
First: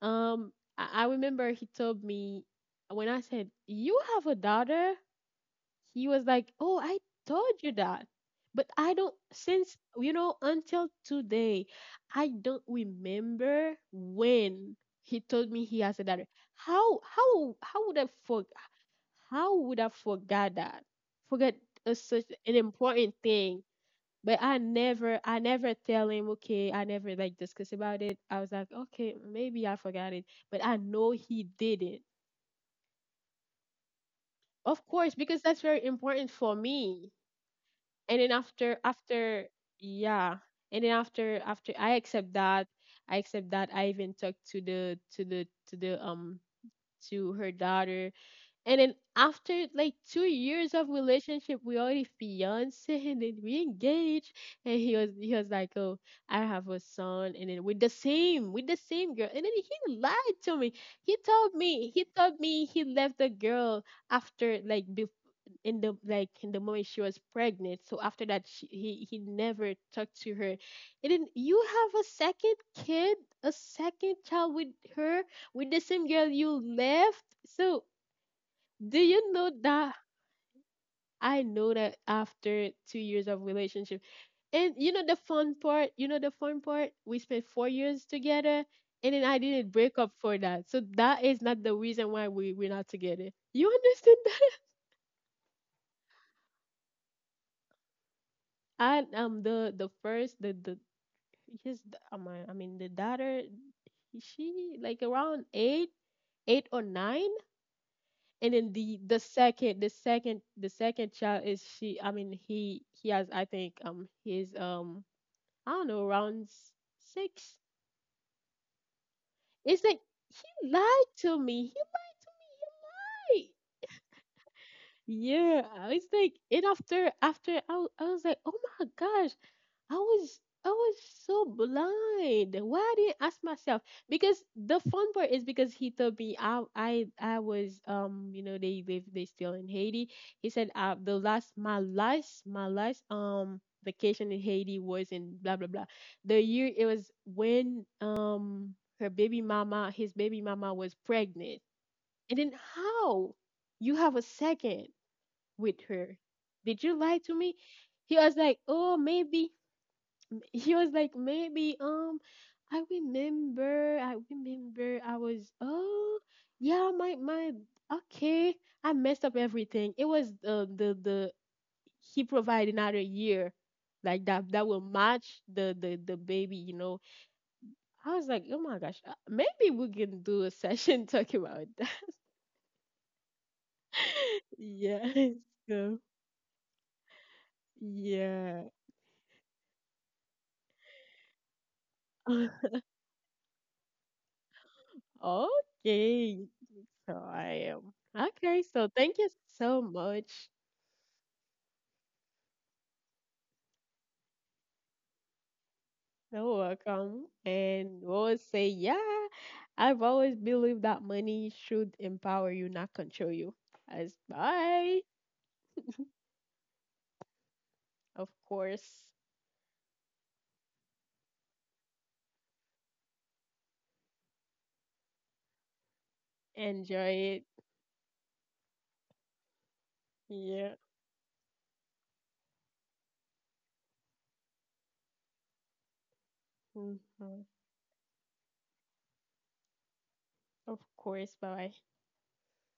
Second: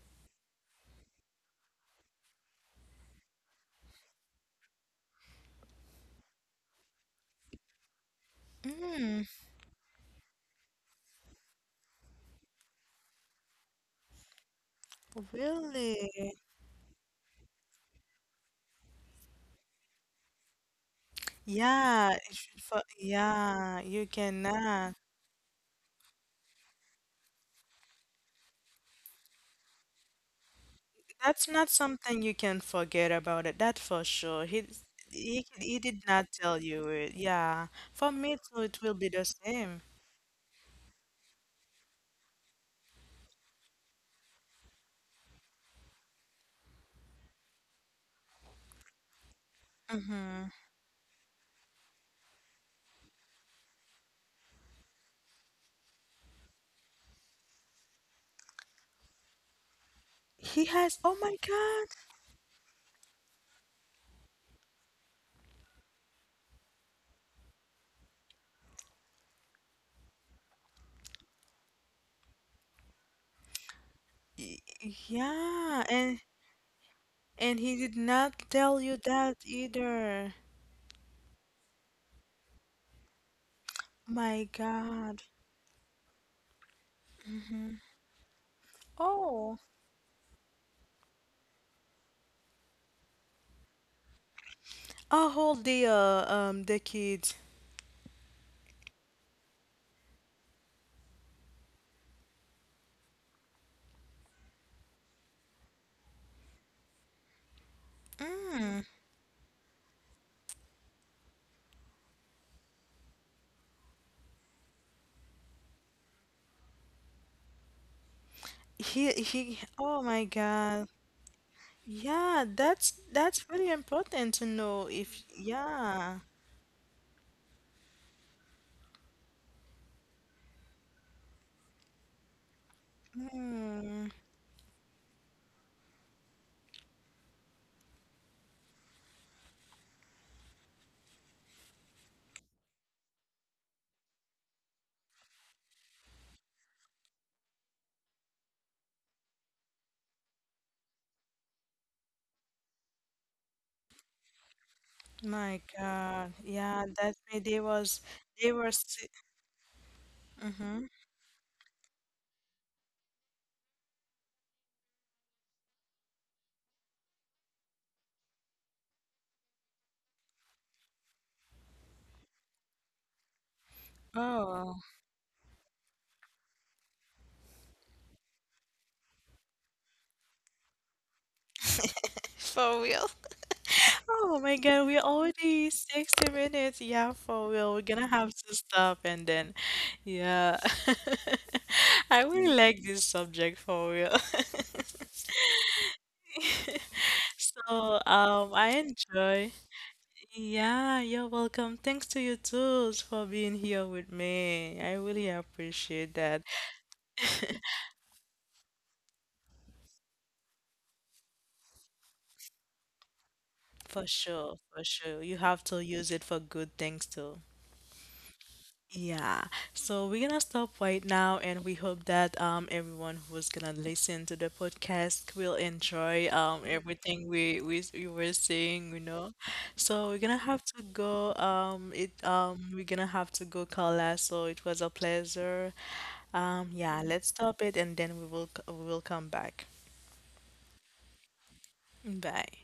[SPEAKER 2] um I, I remember he told me, when I said you have a daughter, he was like, oh, I told you that, but I don't
[SPEAKER 1] Mm,
[SPEAKER 2] since, you know, until today I don't remember when he told me he
[SPEAKER 1] really?
[SPEAKER 2] has a daughter. How how how would I for how would I forget that, forget a,
[SPEAKER 1] Yeah, it
[SPEAKER 2] such an
[SPEAKER 1] should for,
[SPEAKER 2] important thing?
[SPEAKER 1] yeah, you
[SPEAKER 2] But I
[SPEAKER 1] cannot.
[SPEAKER 2] never, I never tell him, okay, I never like discuss about it. I was like, okay, maybe I forgot it, but I know
[SPEAKER 1] That's
[SPEAKER 2] he
[SPEAKER 1] not
[SPEAKER 2] did it.
[SPEAKER 1] something you can forget about it. That for sure. He
[SPEAKER 2] Of course, because
[SPEAKER 1] he
[SPEAKER 2] that's
[SPEAKER 1] he
[SPEAKER 2] very
[SPEAKER 1] did
[SPEAKER 2] important
[SPEAKER 1] not
[SPEAKER 2] for
[SPEAKER 1] tell you
[SPEAKER 2] me.
[SPEAKER 1] it. Yeah, for
[SPEAKER 2] And then
[SPEAKER 1] me too,
[SPEAKER 2] after,
[SPEAKER 1] it will be the
[SPEAKER 2] after,
[SPEAKER 1] same.
[SPEAKER 2] yeah. And then after, after I accept that, I accept that, I even talked to the, to the, to the, um, to her daughter. And then after like two
[SPEAKER 1] Mm-hmm.
[SPEAKER 2] years of relationship, we already fiance, and then we engaged. And he was he was like, oh, I have a son, and then with the same, with the same girl. And then he lied to
[SPEAKER 1] He
[SPEAKER 2] me.
[SPEAKER 1] has.
[SPEAKER 2] He
[SPEAKER 1] Oh my
[SPEAKER 2] told me,
[SPEAKER 1] God.
[SPEAKER 2] he told me he left the girl, after like bef- in the, like in the moment she was pregnant. So after that, she, he he never talked to her. And then you have a second kid, a second child
[SPEAKER 1] Y-
[SPEAKER 2] with her, with the
[SPEAKER 1] Yeah,
[SPEAKER 2] same
[SPEAKER 1] and
[SPEAKER 2] girl you left.
[SPEAKER 1] and he
[SPEAKER 2] So
[SPEAKER 1] did not tell
[SPEAKER 2] do
[SPEAKER 1] you
[SPEAKER 2] you
[SPEAKER 1] that
[SPEAKER 2] know that?
[SPEAKER 1] either.
[SPEAKER 2] I know that after two years of relationship,
[SPEAKER 1] My
[SPEAKER 2] and you know the
[SPEAKER 1] God.
[SPEAKER 2] fun part, you know the fun part, we spent four years together, and then I
[SPEAKER 1] Oh.
[SPEAKER 2] didn't break up for that. So that is not the reason why we we're not together. You understand that?
[SPEAKER 1] I hold the uh um the kids.
[SPEAKER 2] I am the the first the the his, oh my, I mean the daughter, she like around eight, eight or nine, and then
[SPEAKER 1] Mm.
[SPEAKER 2] the the second, the second the second child is she, I mean he he has, I think, um his um I don't know, around s- six.
[SPEAKER 1] He he
[SPEAKER 2] It's like
[SPEAKER 1] oh my
[SPEAKER 2] he
[SPEAKER 1] God.
[SPEAKER 2] lied to me. He
[SPEAKER 1] Yeah, that's
[SPEAKER 2] like
[SPEAKER 1] that's really important to know if
[SPEAKER 2] yeah. I was
[SPEAKER 1] yeah.
[SPEAKER 2] like, and after after I, w- I was like, oh my gosh, I was I was so blind. Why I didn't ask myself?
[SPEAKER 1] Mm,
[SPEAKER 2] Because the fun part is because he told me I I I was, um you know, they live, they still in Haiti. He said, uh the last, my last my last um vacation in Haiti was in blah blah blah. The year it was when um her baby mama, his baby mama was pregnant. And then how you have a second
[SPEAKER 1] my
[SPEAKER 2] with her?
[SPEAKER 1] God.
[SPEAKER 2] Did you
[SPEAKER 1] Yeah,
[SPEAKER 2] lie
[SPEAKER 1] that
[SPEAKER 2] to
[SPEAKER 1] way
[SPEAKER 2] me?
[SPEAKER 1] they was
[SPEAKER 2] He was like,
[SPEAKER 1] they were
[SPEAKER 2] oh
[SPEAKER 1] si.
[SPEAKER 2] maybe, he was
[SPEAKER 1] hmm
[SPEAKER 2] like, maybe, um, I remember, I remember I was, oh, yeah, my, my, okay. I messed up everything. It was the, the, the, he provided another year like that, that will
[SPEAKER 1] Oh.
[SPEAKER 2] match the, the, the baby, you know. I was like, oh my gosh, uh, maybe we can do a session talking about that.
[SPEAKER 1] For real. Oh my God, we're
[SPEAKER 2] Yeah.
[SPEAKER 1] already
[SPEAKER 2] So,
[SPEAKER 1] sixty minutes. Yeah, for real. We're gonna have to
[SPEAKER 2] yeah.
[SPEAKER 1] stop and then yeah. I really like this subject for real.
[SPEAKER 2] Okay. So I am.
[SPEAKER 1] So,
[SPEAKER 2] Okay.
[SPEAKER 1] um, I
[SPEAKER 2] So thank you
[SPEAKER 1] enjoy.
[SPEAKER 2] so much.
[SPEAKER 1] Yeah, you're welcome. Thanks to you too for being here with me. I really appreciate that.
[SPEAKER 2] You're welcome. And we always say, yeah, I've always believed that money should empower you, not control you. As
[SPEAKER 1] For sure, for
[SPEAKER 2] bye,
[SPEAKER 1] sure. You have to use it for good things too.
[SPEAKER 2] of course.
[SPEAKER 1] Yeah. So we're gonna stop right now and we hope that um everyone who's gonna listen to the podcast will enjoy um
[SPEAKER 2] Enjoy
[SPEAKER 1] everything
[SPEAKER 2] it.
[SPEAKER 1] we we, we were saying, you know. So we're gonna
[SPEAKER 2] Yeah.
[SPEAKER 1] have to go um it um we're gonna have to go Carla. So it was a pleasure. Um, yeah,
[SPEAKER 2] Hmm.
[SPEAKER 1] let's stop it and then we will c- we will come back.
[SPEAKER 2] Of course. Bye bye.
[SPEAKER 1] Bye.